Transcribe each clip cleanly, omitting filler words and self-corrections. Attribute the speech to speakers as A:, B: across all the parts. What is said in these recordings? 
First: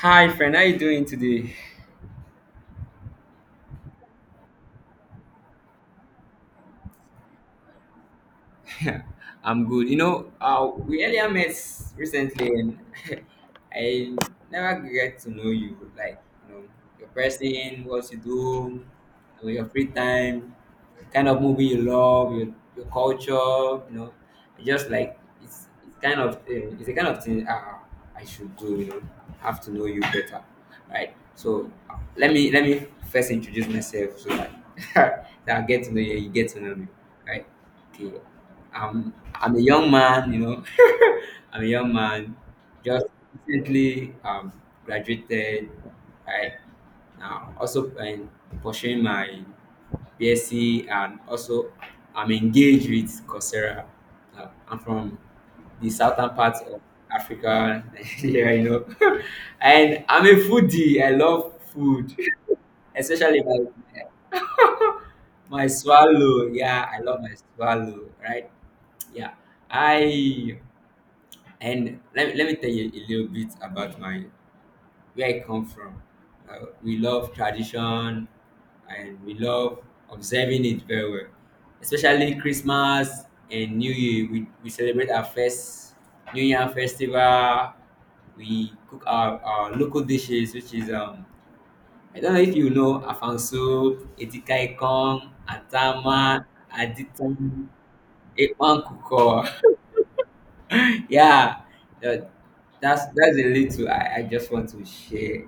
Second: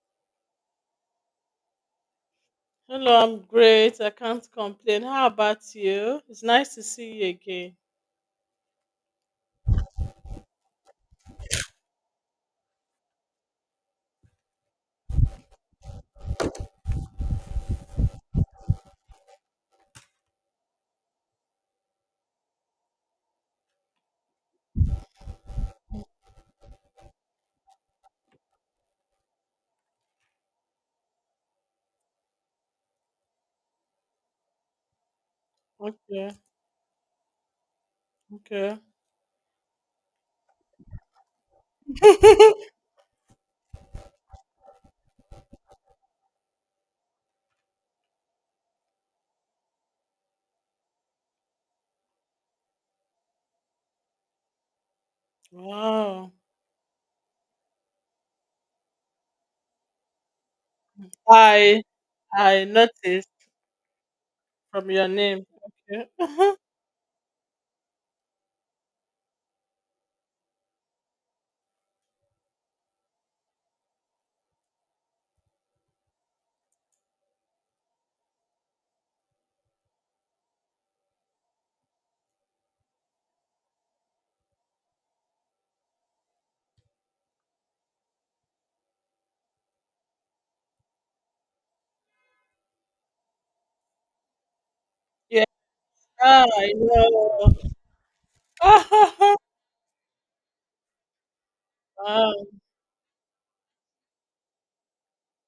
A: Hi, friend. How you doing today?
B: Hello, I'm great. I can't complain. How about you? It's nice to see you again.
A: Yeah, I'm good. We earlier met recently, and I never get to know you. Like, you know, your person, what you do, your free time, kind of movie you love, your culture. I just like it's kind of it's a kind of thing I should do. Have to know you better, right? So let me first introduce myself so that, that I get to know you. You
B: Okay,
A: get to know me, right? Okay,
B: okay.
A: I'm a young man, you know. I'm a young man, just recently graduated. Right now, also pursuing my BSc, and also I'm engaged with Coursera. I'm from the southern
B: Wow.
A: part of Africa, Nigeria, and I'm a foodie. I love
B: I
A: food,
B: I noticed
A: especially my
B: from your name.
A: my swallow.
B: Okay.
A: Yeah, I love my swallow. Right? Yeah, I And let me tell you a little bit about my where I come from. We love tradition and we love observing it very well, especially Christmas and New Year. We celebrate our first New Year festival. We cook our local dishes, which is I don't know if you know afanso, etikaikong,
B: yeah,
A: atama,
B: ah, I know.
A: aditan, ekwan kuko. Yeah. uh,
B: wow.
A: that's a little I just want to share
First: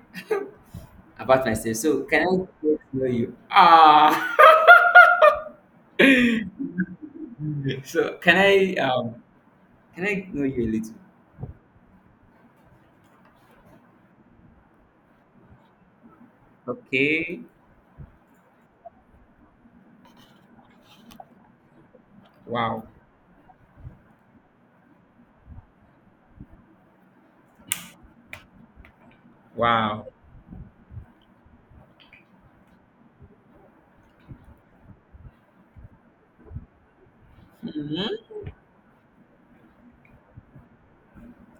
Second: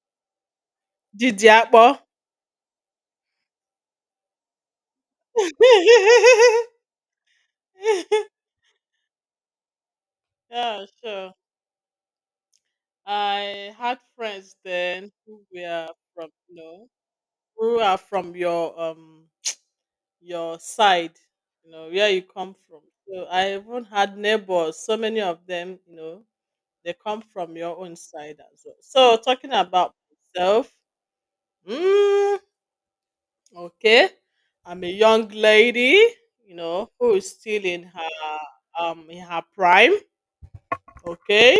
A: about
B: Didi
A: myself,
B: Akpo.
A: so can I get to know you? Ah, so can I know you a
B: yeah,
A: little?
B: sure. I had friends then who were from
A: Okay.
B: who are from your side, you know, where you come from.
A: Wow.
B: So I even had neighbors, so many of them, you know, they come from your own side as well. So talking about
A: Wow.
B: myself, mm, okay, I'm a young lady, you know, who is still
A: Hmm.
B: in her prime. Okay,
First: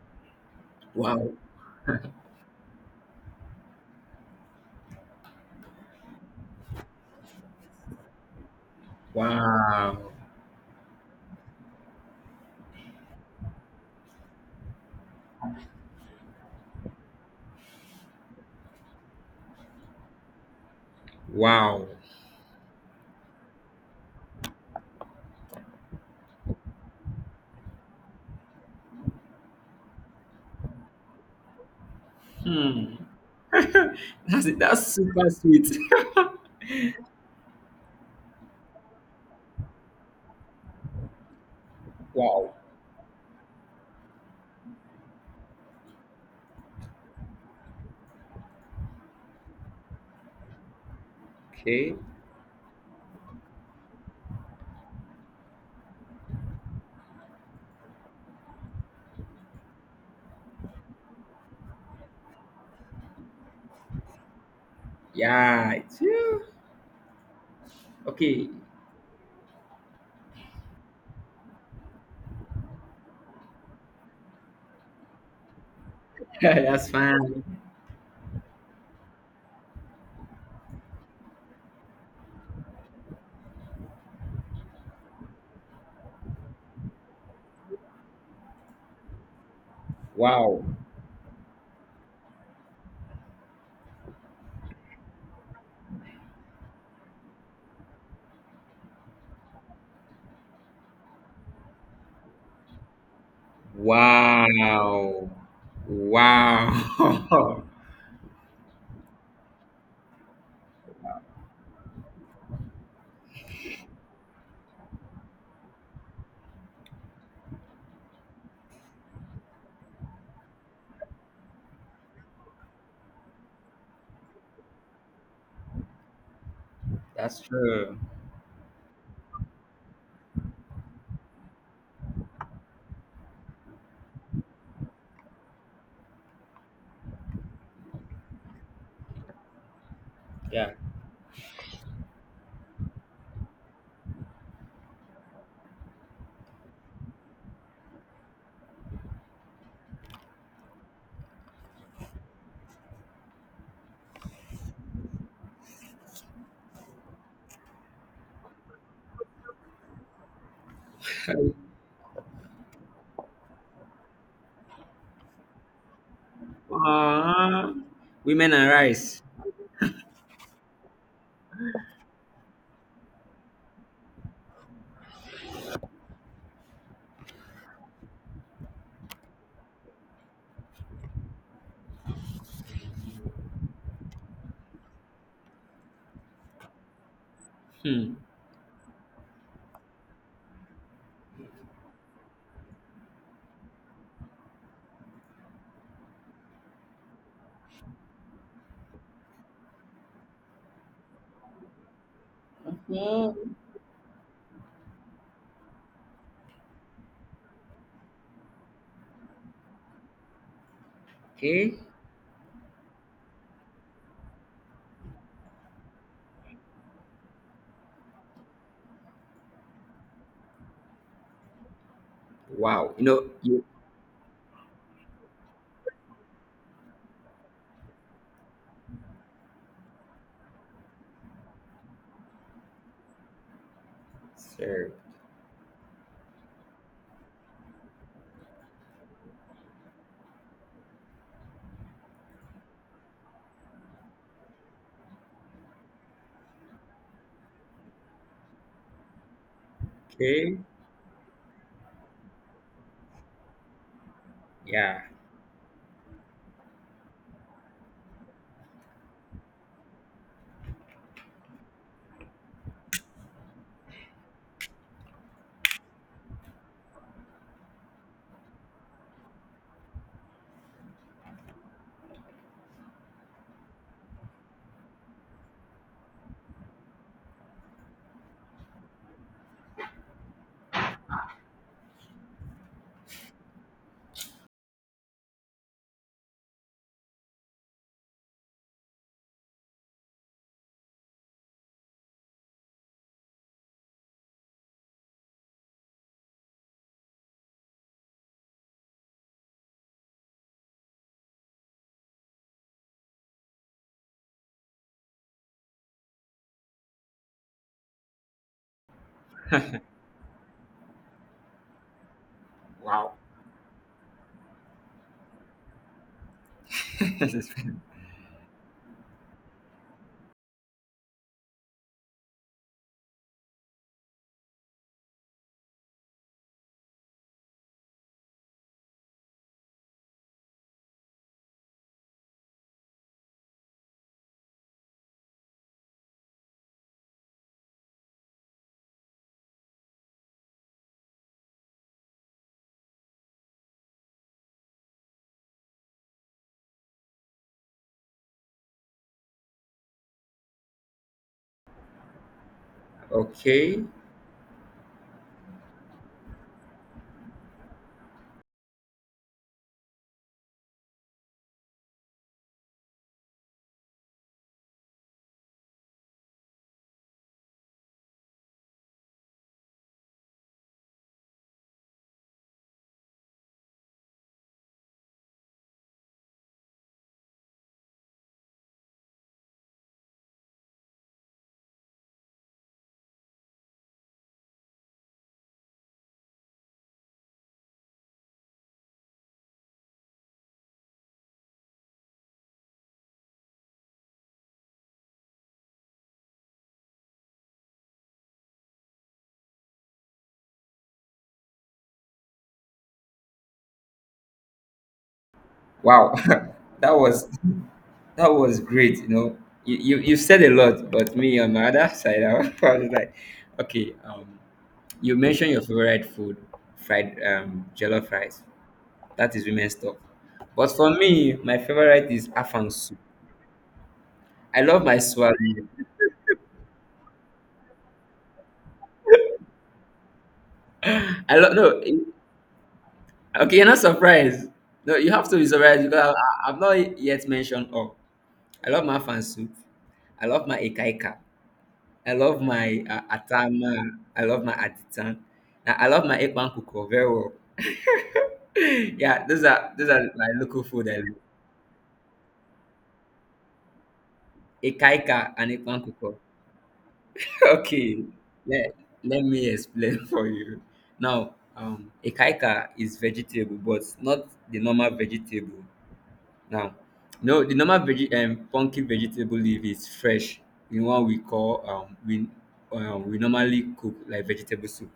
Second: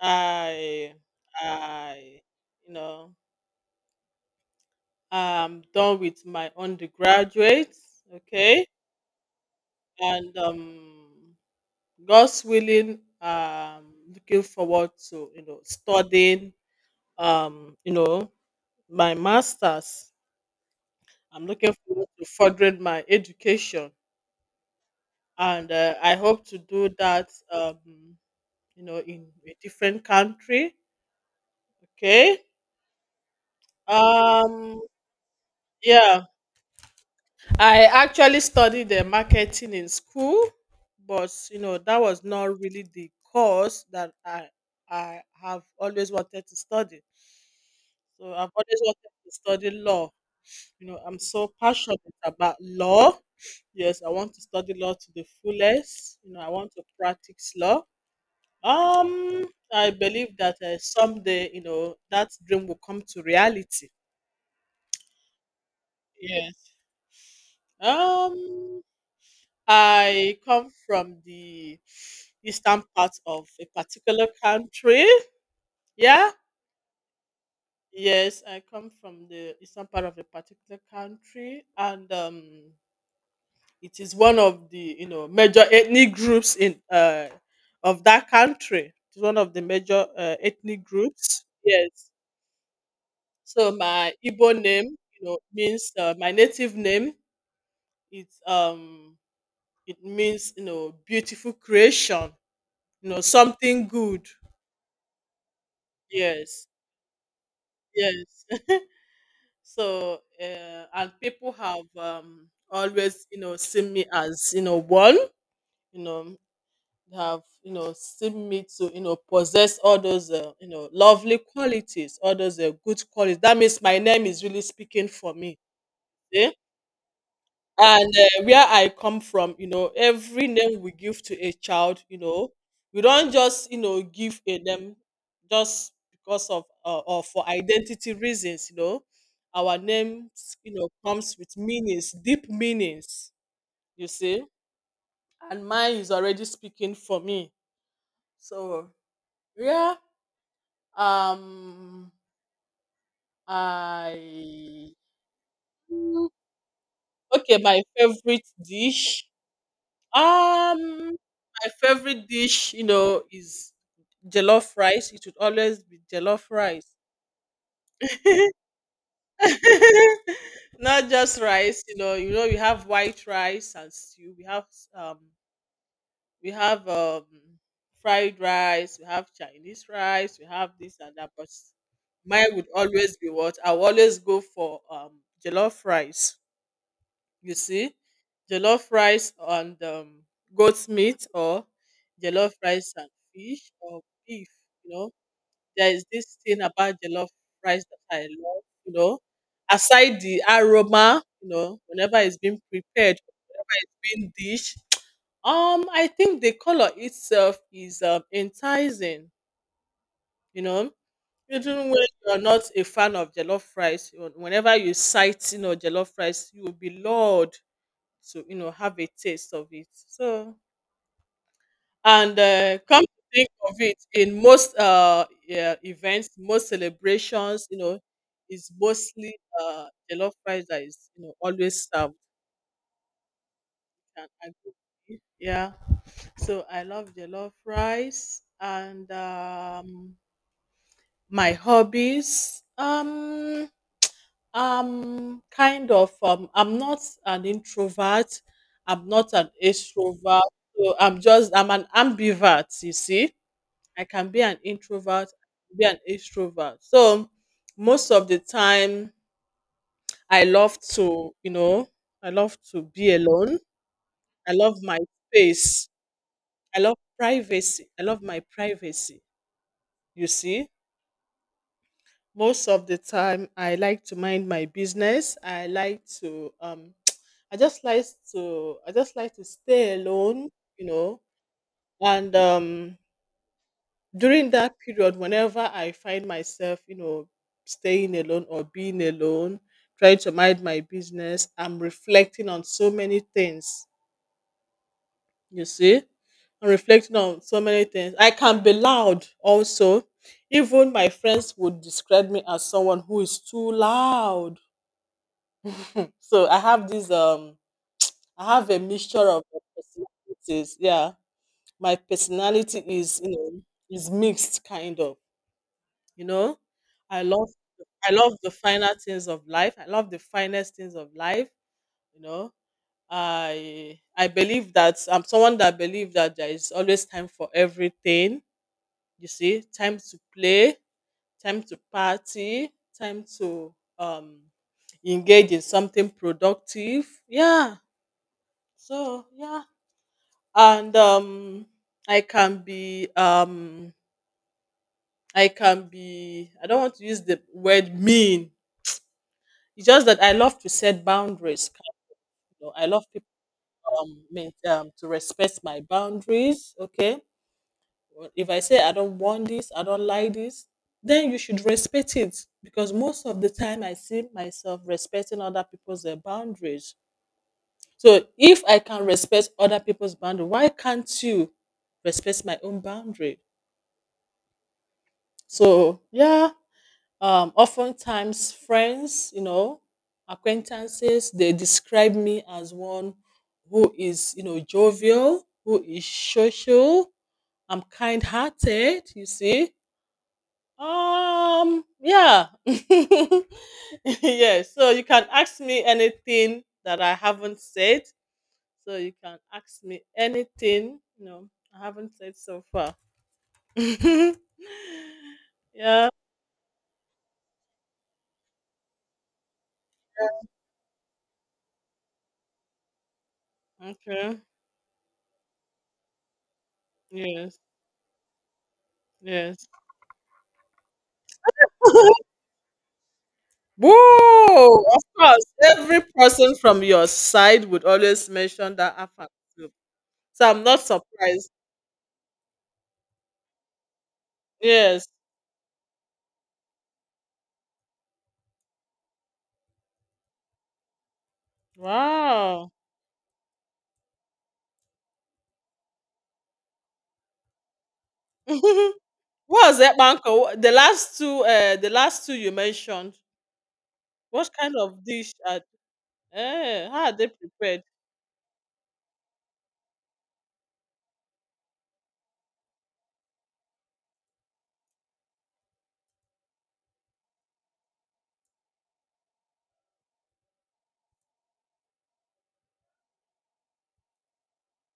B: I
A: Wow.
B: I you know I'm done with my undergraduate. Okay,
A: Wow.
B: and God's willing, looking forward to studying, um, you know, my masters. I'm looking
A: Wow.
B: forward to furthering my education, and I hope to do that, in a different country. Okay.
A: Hmm. that's
B: Um.
A: that's super sweet.
B: Yeah. I actually studied the marketing in school, but you know that was
A: Wow.
B: not really the course that I have always wanted to study. So I've always wanted to study law. You know, I'm so
A: Okay.
B: passionate about law. Yes, I want to study law to the fullest. You know, I want to practice law. Um, I believe that someday, you know, that dream will come to reality.
A: Yeah.
B: Yes.
A: Okay.
B: Um, I come from the eastern part of a particular country. Yeah.
A: That's fine.
B: Yes, I come from the eastern part of a particular country, and it is one of the you know major ethnic groups in of that country. It's one of the major
A: Wow.
B: ethnic groups. Yes. So my Igbo name, you know, means my native name. It's it means you know beautiful creation. You know something good.
A: Wow.
B: Yes,
A: Wow.
B: yes. so, and people have always, you know, seen me as, you know, one, you know, have, you know, seen me to, you know, possess all those, you know, lovely qualities, all those good qualities. That means my name is really speaking for me.
A: That's true.
B: And where I come from you know every name we give to a child you know we don't just you know give a name just because of or for identity reasons you know our names
A: Yeah.
B: you know comes with meanings deep meanings you see and mine is already speaking for me so yeah um I okay my favorite dish. Um, my favorite dish, you know, is jollof rice. It would always be jollof rice.
A: Uh, women and rice.
B: Not just rice, you know. You know, we have white rice and stew. Um, we have fried rice. We have Chinese rice. We have this and that. But mine would always be what I always go for jollof rice. You see
A: Hmm.
B: jollof rice and goat meat or jollof rice and fish or beef you know there is this thing about jollof rice that I love you know aside the aroma you know whenever it's being prepared
A: Mm.
B: being dish I think the color itself is enticing you know
A: Okay.
B: even when you're not a fan of jollof rice you whenever you sight you know jollof rice you will be lured to you know have a taste of it. So and
A: Wow. You
B: come
A: know,
B: to think
A: you
B: of it, in most yeah, events, most celebrations, you know, is mostly jollof rice that is you know always served. And I go with-
A: sir.
B: it. Yeah, so I love jollof rice and my hobbies. Um, kind of. I'm not an introvert. I'm not an extrovert.
A: Okay.
B: So I'm just, I'm an ambivert. You see, I can be an
A: Yeah.
B: introvert, be an extrovert. So most of the time, I love to you know I love to be alone. I love my space. I love privacy. I love my privacy. You see, most of the time, I like to mind my business. I like to I just like I just like to stay alone, you know. And during that period, whenever I find myself, you know, staying alone or being alone, trying to mind my business, I'm reflecting on so many things. You see. I'm reflecting on so many things. I can be loud also. Even my friends would describe me as someone who is too loud. So I have this I have a mixture of personalities. Yeah. My personality
A: Wow.
B: is you know is mixed kind of, you know. I love I love the finer things of life. I love the finest things of life, you know. I believe that I'm someone that believe that there is always time for everything. You see, time to play, time to party, time to um engage in something productive. Yeah. So yeah, and I can be um, I can be I don't want to use the word mean, it's just that I love to set boundaries you know. I love people
A: Okay.
B: um, to respect my boundaries okay. Well, if I say I don't want this I don't like this then you should respect it, because most of the time I see myself respecting other people's boundaries, so if I can respect other people's boundary why can't you respect my own boundary. So yeah, oftentimes friends, you know, acquaintances, they describe me as one who is, you know, jovial, who is social. I'm kind-hearted. You see, yeah, yes. So you can ask me anything that I haven't said. So you can ask me anything, you know, I haven't said so far. yeah.
A: Wow. that was that was great. You know, you said a lot, but me on my other side, I was probably like, okay.
B: Okay.
A: You mentioned your favorite food, fried
B: Yes.
A: jollof rice. That is
B: Yes.
A: women's stuff. But for me, my favorite is afang soup. I love
B: Whoa!
A: my
B: Of
A: swallow.
B: course, every person from your side would always mention that Afang soup. So I'm not
A: I
B: surprised.
A: love no. Okay, you're not surprised. No,
B: Yes.
A: you have to be surprised because I've not yet mentioned all. I love my afang soup. I love my ekaika. I love
B: Wow.
A: my atama. I love my aditan. I love my ekpan kuko very well. Yeah, those
B: what
A: are
B: was
A: those
B: that,
A: are my
B: Banco?
A: local food. I love.
B: The last two you mentioned. What kind of
A: Ekaika
B: dish?
A: and
B: Are,
A: ekpan kuko.
B: eh, how are they prepared?
A: Okay, let, let me explain for you. Now, ekaika is vegetable, but not the normal vegetable. Now, no, the normal veg funky vegetable leaf is fresh. The one we call we normally cook like vegetable soup.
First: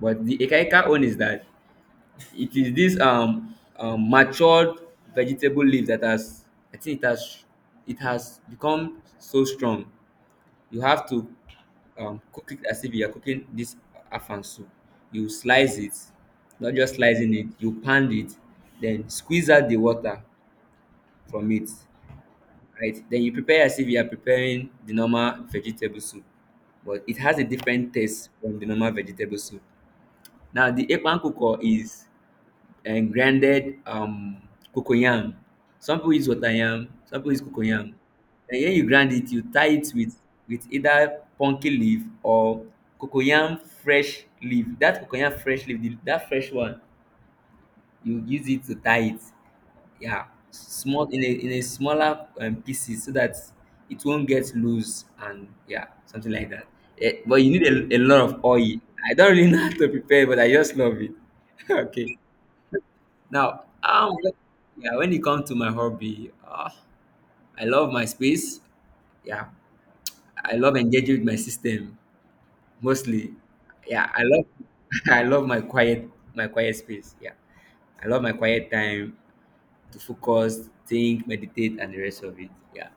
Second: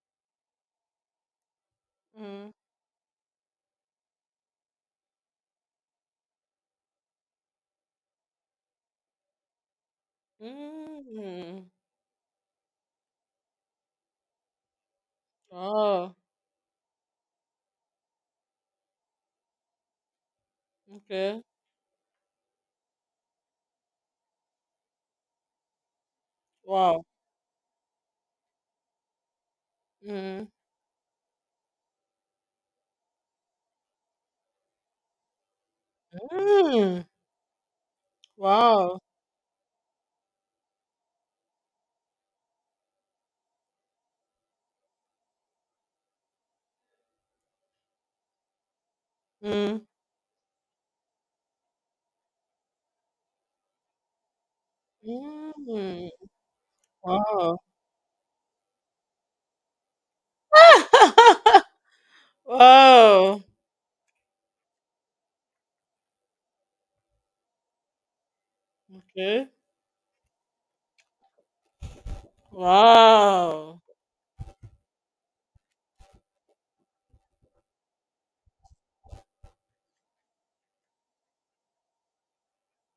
A: But the ekaika one is that
B: Mm.
A: it is this matured vegetable leaf that has, I think, it has become so strong. You have to
B: Mm.
A: cook it as if you are cooking this afan soup. You slice it,
B: Oh.
A: not just slicing it, you pound it, then squeeze out the water
B: Okay.
A: from it, right? Then you prepare as if you are preparing the normal vegetable soup, but
B: Wow.
A: it has a different taste from the normal vegetable soup.
B: Mm.
A: Now, the Ekpan Kuko is and grinded cocoyam. Some people use water yam,
B: Mm.
A: some people use cocoyam. And when you
B: Wow.
A: grind it, you tie it with either pumpkin leaf or cocoyam fresh leaf. That cocoyam fresh leaf, that fresh one, you use it to tie it.
B: Mm.
A: Yeah, small in a smaller pieces so that it won't get loose, and yeah,
B: Mm.
A: something like that. But you
B: Wow.
A: need a lot of oil. I don't really know how to prepare, but I just love it. Okay.
B: Wow!
A: Now, yeah, when it comes to my hobby, I love my space. Yeah,
B: Okay.
A: I love engaging with my system mostly.
B: Wow!
A: Yeah, I love, I love my quiet space. Yeah, I love my quiet time to focus, think, meditate, and the rest of it. Yeah.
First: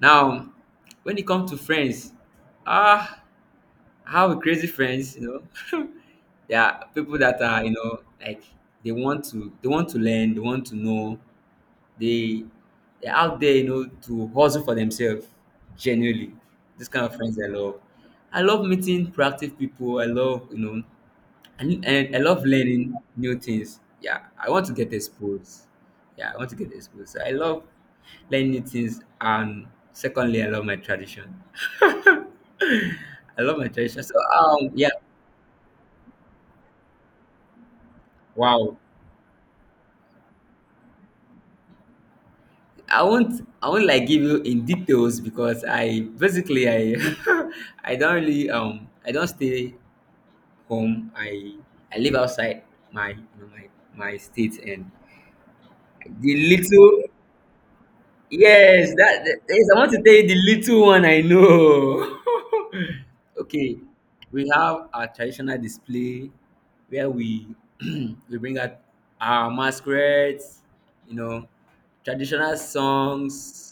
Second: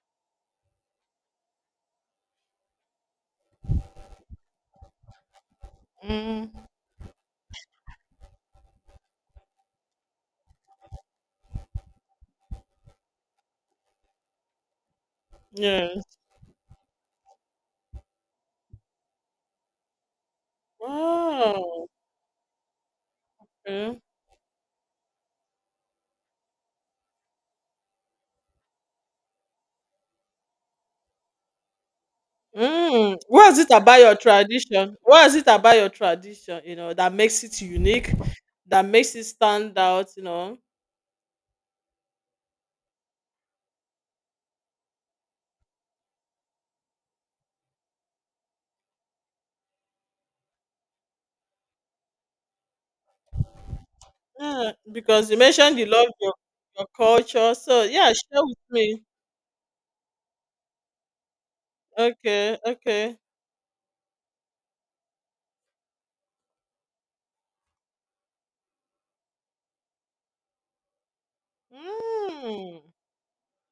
A: Now, when it comes to friends, ah, I have crazy friends. You know,
B: Mm.
A: there are people that are like they want to learn, they want to know. They they're out there, you know, to hustle for themselves.
B: Yes.
A: Genuinely, this kind of friends I love. I love meeting proactive people. I love, you know, and,
B: Wow!
A: and I love learning new things.
B: Okay.
A: Yeah, I want to get exposed. Yeah, I want to get exposed. So I love learning new things, and secondly, I love my tradition.
B: Mm.
A: I
B: What
A: love
B: is
A: my
B: it about
A: tradition. So
B: your
A: yeah,
B: tradition? What is it about your tradition, you know, that makes it unique,
A: wow,
B: that makes it stand out, you know?
A: I won't like give you in details because I basically, I I don't really I don't stay home. I live outside my, you know, my state
B: Yeah,
A: and
B: because you mentioned you love
A: the
B: your
A: little
B: culture. So, yeah, share with
A: yes
B: me.
A: yes I want to tell you the little one I know.
B: Okay, okay.
A: Okay, we have our traditional display where we we bring out our masquerades, you know, traditional
B: Mm.
A: songs.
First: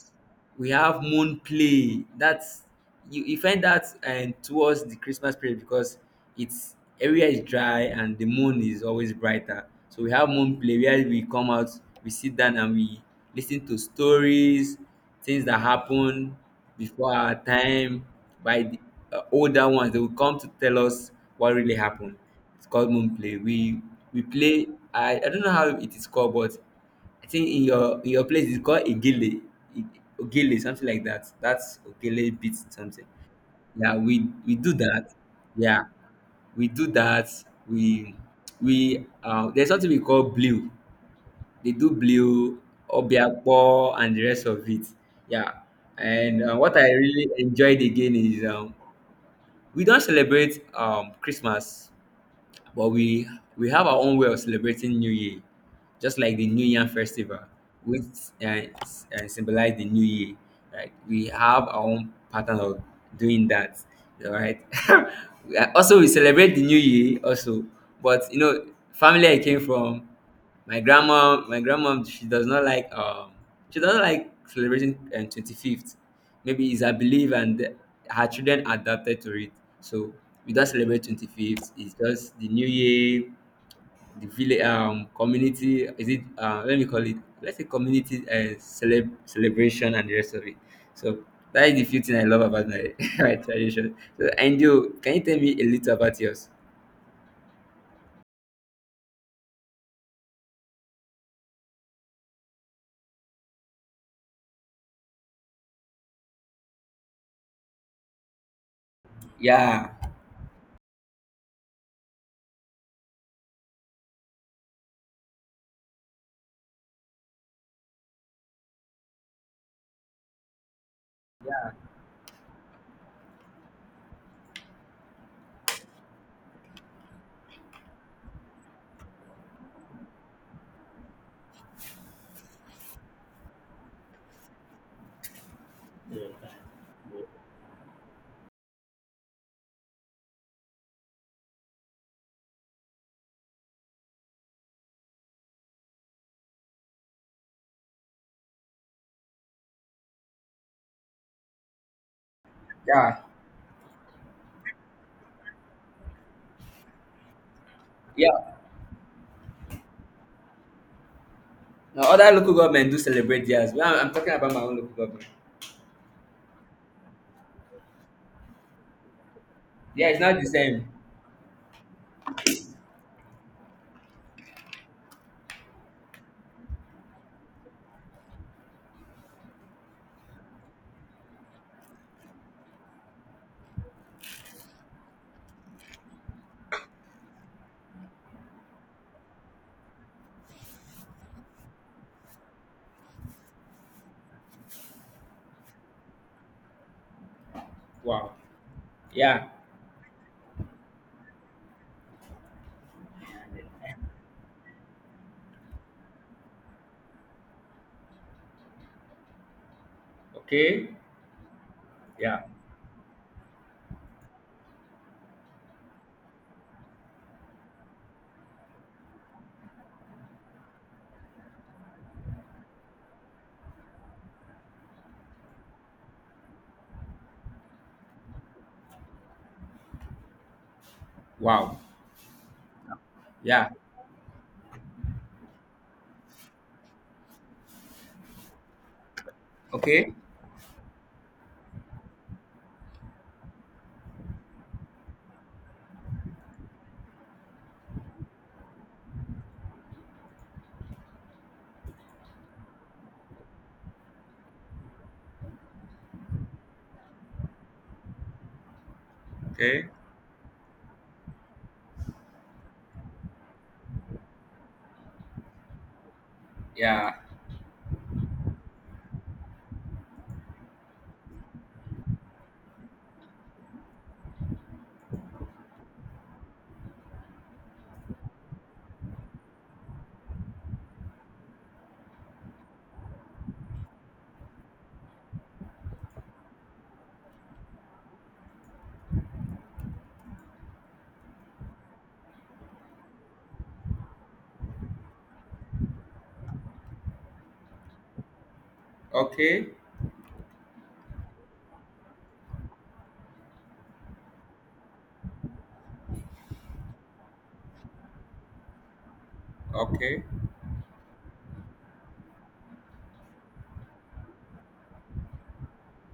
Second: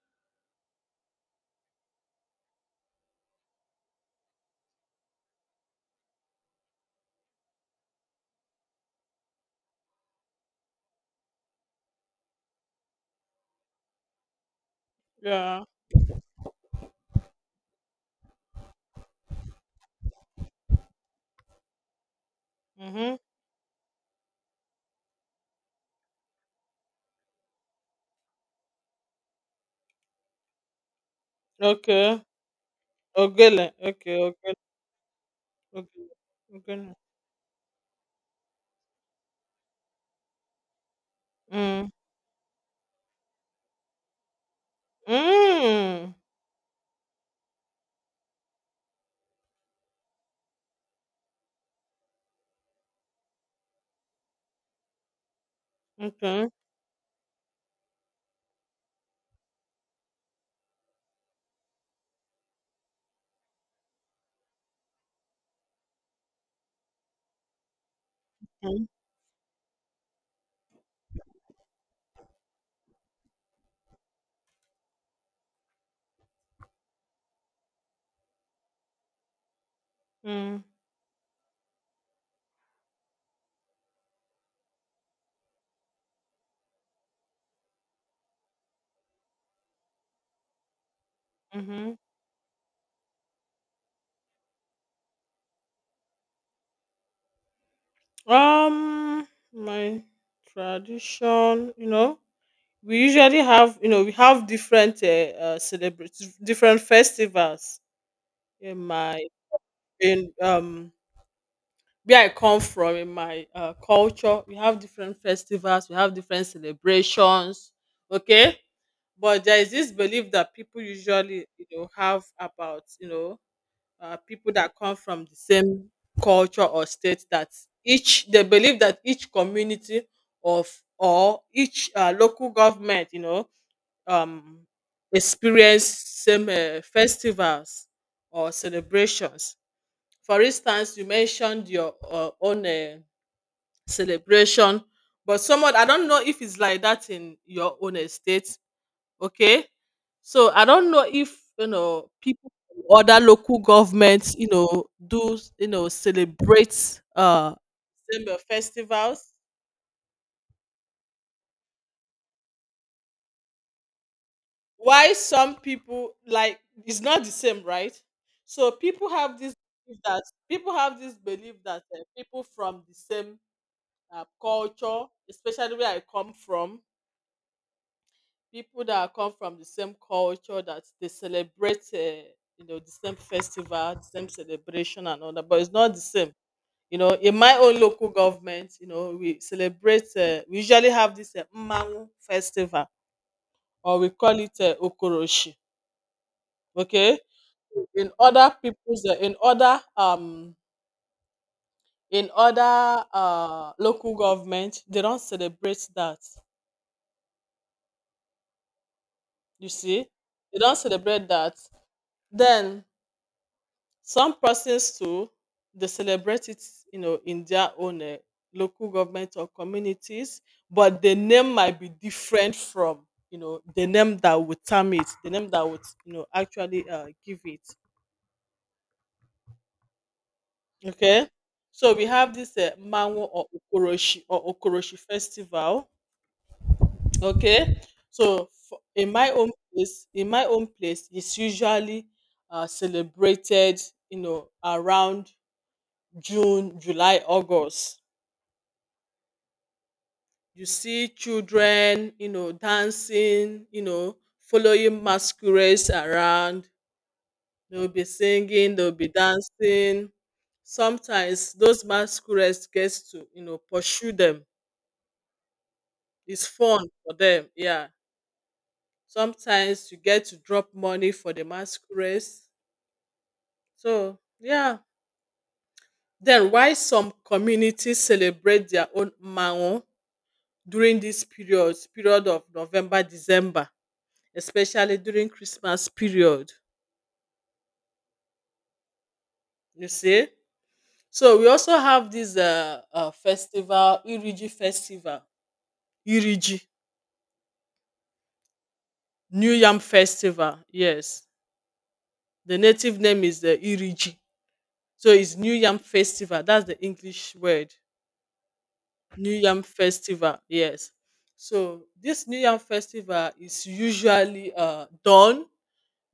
A: We have moon play. That's, you find that towards the Christmas period, because it's area is dry and the moon is always brighter. So we have moon play where we come out, we sit down, and we listen to stories, things that
B: Yeah.
A: happen before our time by the older ones. They will come to tell us what really happened. It's called moon
B: Mm-hmm.
A: play. We play. I don't know how it is called, but I think in your place it's called igile ogele, something like that. That's
B: Okay.
A: ogele beat something.
B: Ogele.
A: Yeah,
B: Okay,
A: we
B: okay.
A: we do that. Yeah,
B: Okay.
A: we do
B: Okay.
A: that. We we there's something we call blue. They
B: Mm.
A: do blue, obiakpo, and the rest of it. Yeah,
B: Mm.
A: and what I really enjoyed again is we don't celebrate Christmas, but we have our own way of celebrating New Year, just like the
B: Okay.
A: New Year festival, which symbolize the New Year. Like we have our own pattern of doing that, all right? Also, we celebrate the New Year also, but you know,
B: Mm,
A: family I came from, she does not like she doesn't like celebrating 25th. Maybe it's a belief, and her children adapted to it. So we
B: mm,
A: don't celebrate 25th. It's just the New Year. The village community is it, let me call it, let's say, community celebration and the rest of it. So that is the
B: mhm.
A: few thing I love about my, my tradition. So angel, can you tell me a little about yours?
B: Um, my tradition, you know, we usually have, you know, we have different celebrities, different festivals in my
A: Yeah.
B: in where I come from in my culture. We have different festivals, we have different celebrations. Okay, but there is this belief that people usually, you know, have about, you know, people that come from the same culture or state that each they believe that each community of or each local government you know um experience same festivals or celebrations. For instance you mentioned your own celebration, but somewhat I don't know if it's like that in your own estate. Okay. So I don't know if you know people from
A: Yeah.
B: other local governments, you know, do you know celebrate same,
A: Yeah.
B: festivals.
A: Now other local government do celebrate theirs. Well, I'm talking about my own local
B: Why
A: government.
B: some people like it's not the same, right? So people have this belief
A: Yeah, it's
B: that
A: not the same.
B: people from the same culture, especially where I come from, people that are come from the same culture that they celebrate, you know, the same festival, the same celebration, and all that, but it's not the same. You know, in my own local government, you know, we celebrate, we usually have this Mmanwu festival, or we call it Okoroshi. Okay, in
A: Wow.
B: other people's,
A: Yeah.
B: in other local government, they don't celebrate that. You see, they don't
A: Okay.
B: celebrate that.
A: Yeah.
B: Then some persons too, they celebrate it, you know, in their own local government or communities, but the name might be different from, you know, the name that would term it, the name that would, you know, actually give it. Okay.
A: Wow.
B: So we have this Manwo or
A: Yeah.
B: Okoroshi festival. Okay. So for, in my own place,
A: Okay.
B: it's usually celebrated, you know, around June, July, August. You see children you know dancing you know following masquerades around, they'll be singing they'll be
A: Okay.
B: dancing, sometimes those masquerades gets to you know pursue them, it's fun
A: Yeah.
B: for them yeah. Sometimes you get to drop money for the masquerades. So yeah, then why some communities celebrate their own mango during this period of November December, especially during Christmas period, you see. So we also have this festival, Iriji Festival, Iriji, New
A: Okay.
B: Yam Festival. Yes, the native name is the Iriji. So it's New Yam Festival. That's the English word, New Yam
A: Okay.
B: Festival. Yes. So this New Yam Festival is usually done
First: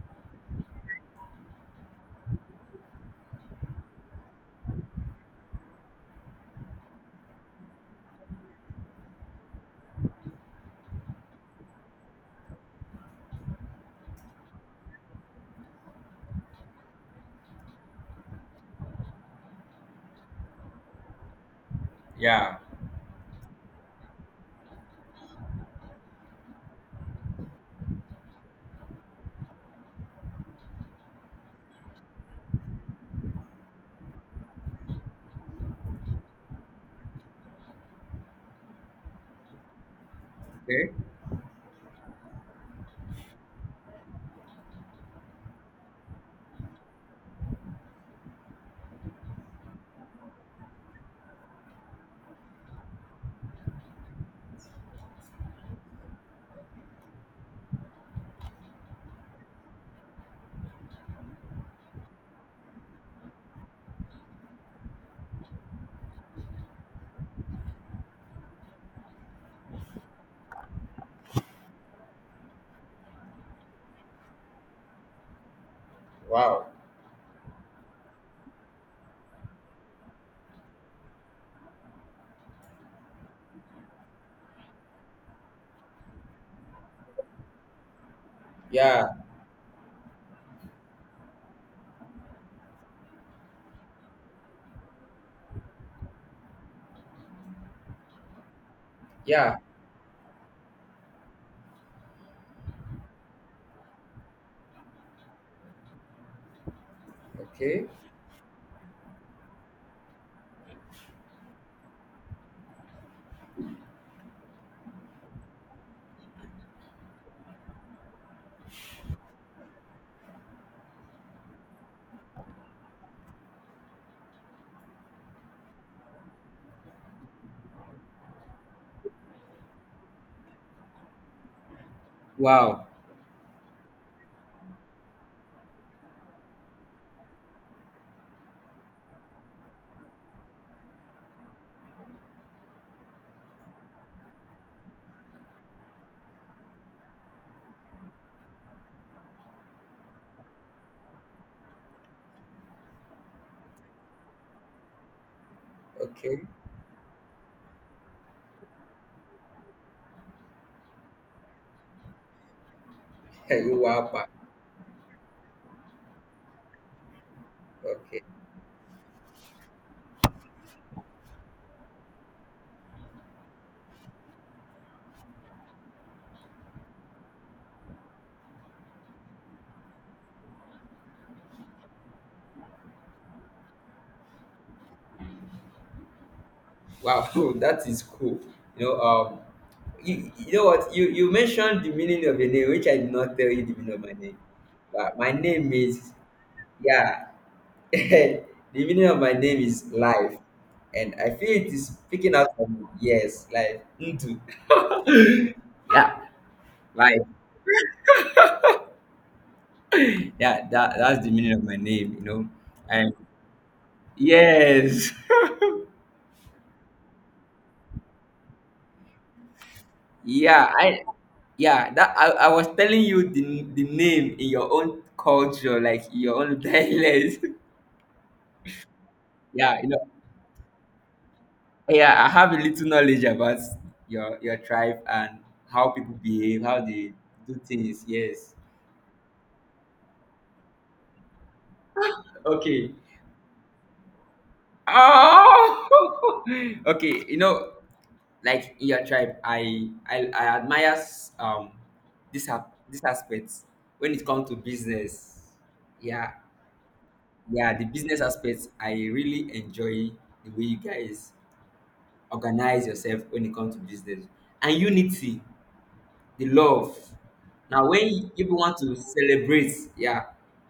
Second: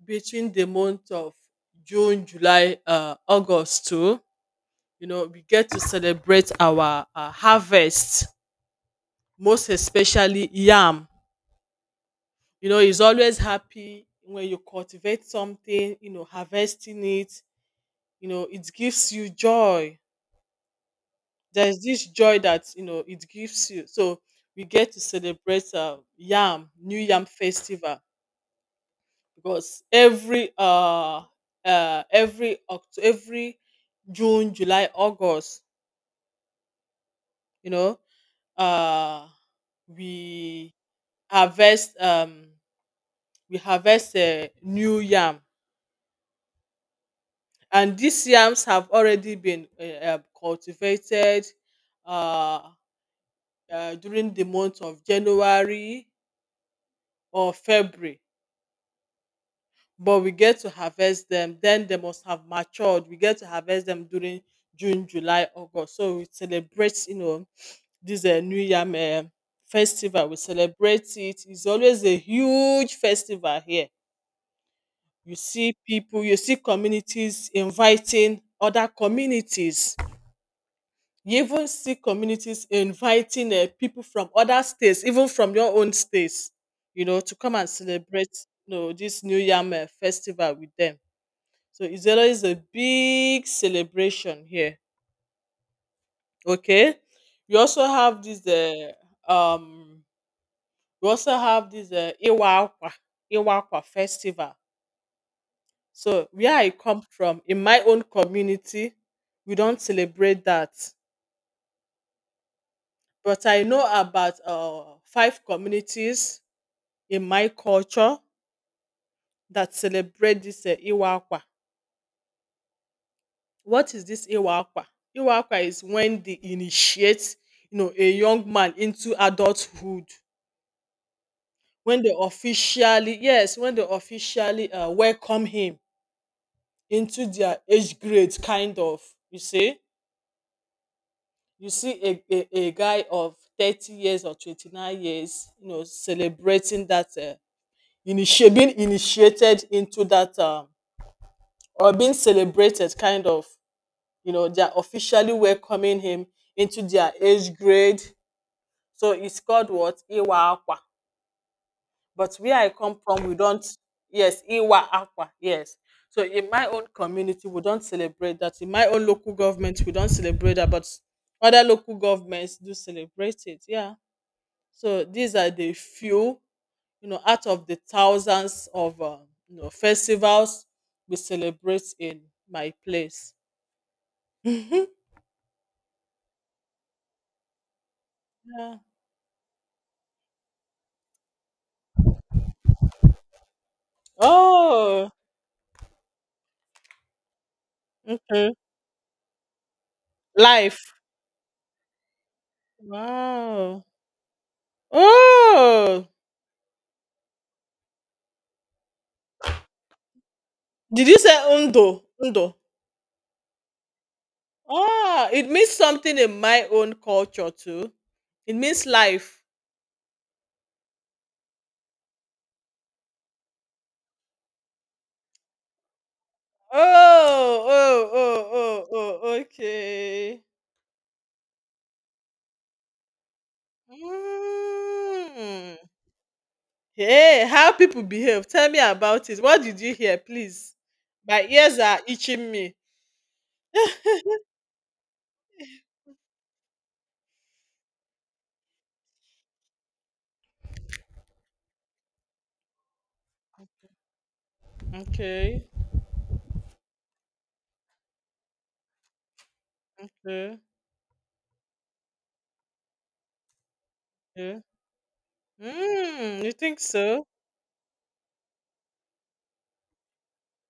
B: between the month of June, July, August too. You know, we get to celebrate our harvest, most especially yam. You know, he's always happy when you cultivate something, you know, harvesting it, you know, it gives you joy. There's this joy
A: Yeah.
B: that, you know, it gives you. So we get to celebrate yam, new yam festival, because every every june july august, you know, uh we
A: Okay.
B: harvest um, we harvest new yam. And these yams have already been cultivated um during the month of January or February. But we get to harvest them, then they must have matured, we get to harvest them during June, July, August. So we celebrate, you know, this new yam festival, we celebrate it. It's always a huge festival here. You see people, you see
A: Wow.
B: communities inviting other communities. You even see communities inviting people from other states, even from your own states, you know, to come and celebrate, you know,
A: Yeah.
B: this New Yam festival with them. So it's always a big celebration here. Okay, we also have this.
A: Yeah.
B: Um, we also have this Iwa Akwa, Iwa Akwa festival. So where I come from, in my
A: Okay.
B: own community, we don't celebrate that. But I know about five communities in my culture that celebrate this Iwakwa. What is this Iwakwa? Iwakwa is when they initiate, you know, a young man into adulthood. When they
A: Wow.
B: officially, yes, when they officially welcome him into their age grade, kind of. You see, you see a, a, guy of 30 years or 29 years, you know, celebrating that, being initiated into that, or being celebrated, kind of, you know, they're officially welcoming him
A: Okay.
B: into their age grade. So it's called what? Iwa akwa. But where I come from, we don't.
A: Wow. Wow.
B: Yes, Iwa akwa, yes. So in my own community we don't
A: Okay.
B: celebrate that, in my own local government we don't celebrate that, but other local governments do celebrate it, yeah. So these are the few, you know, out of the thousands of you know, festivals we celebrate in my place. Mhm.
A: Wow. That is cool.
B: Yeah.
A: You know, you, you know what? You mentioned the meaning of your name, which I did not tell you the meaning of my name.
B: Oh,
A: But my name is yeah. The
B: okay.
A: meaning of my name is life,
B: Life.
A: and I feel it is picking out from, yes, life
B: Wow.
A: into
B: Oh,
A: yeah, life. Yeah, that
B: did you
A: that's the
B: say
A: meaning of my
B: undo?
A: name. You know,
B: Undo.
A: and yes.
B: Ah, it means something in my own culture too. It means life.
A: Yeah, that I was telling you the name in your own culture, like your own dialect.
B: Oh, oh, oh, oh, oh.
A: Yeah, you know,
B: Okay.
A: yeah, I have a little knowledge about your tribe and
B: Mm.
A: how people behave, how they
B: Hey,
A: do
B: how
A: things.
B: people behave.
A: Yes.
B: Tell me about it. What did you hear, please? My ears are itching me.
A: Okay. Oh. Okay. You know, like in your tribe, I admire um this aspect when it comes to business.
B: Okay.
A: Yeah, yeah, the business aspect I really enjoy the
B: Okay.
A: way you guys organize yourself when it comes to business
B: Okay.
A: and unity,
B: Mm,
A: the
B: you think
A: love.
B: so?
A: Now when people want to celebrate, yeah,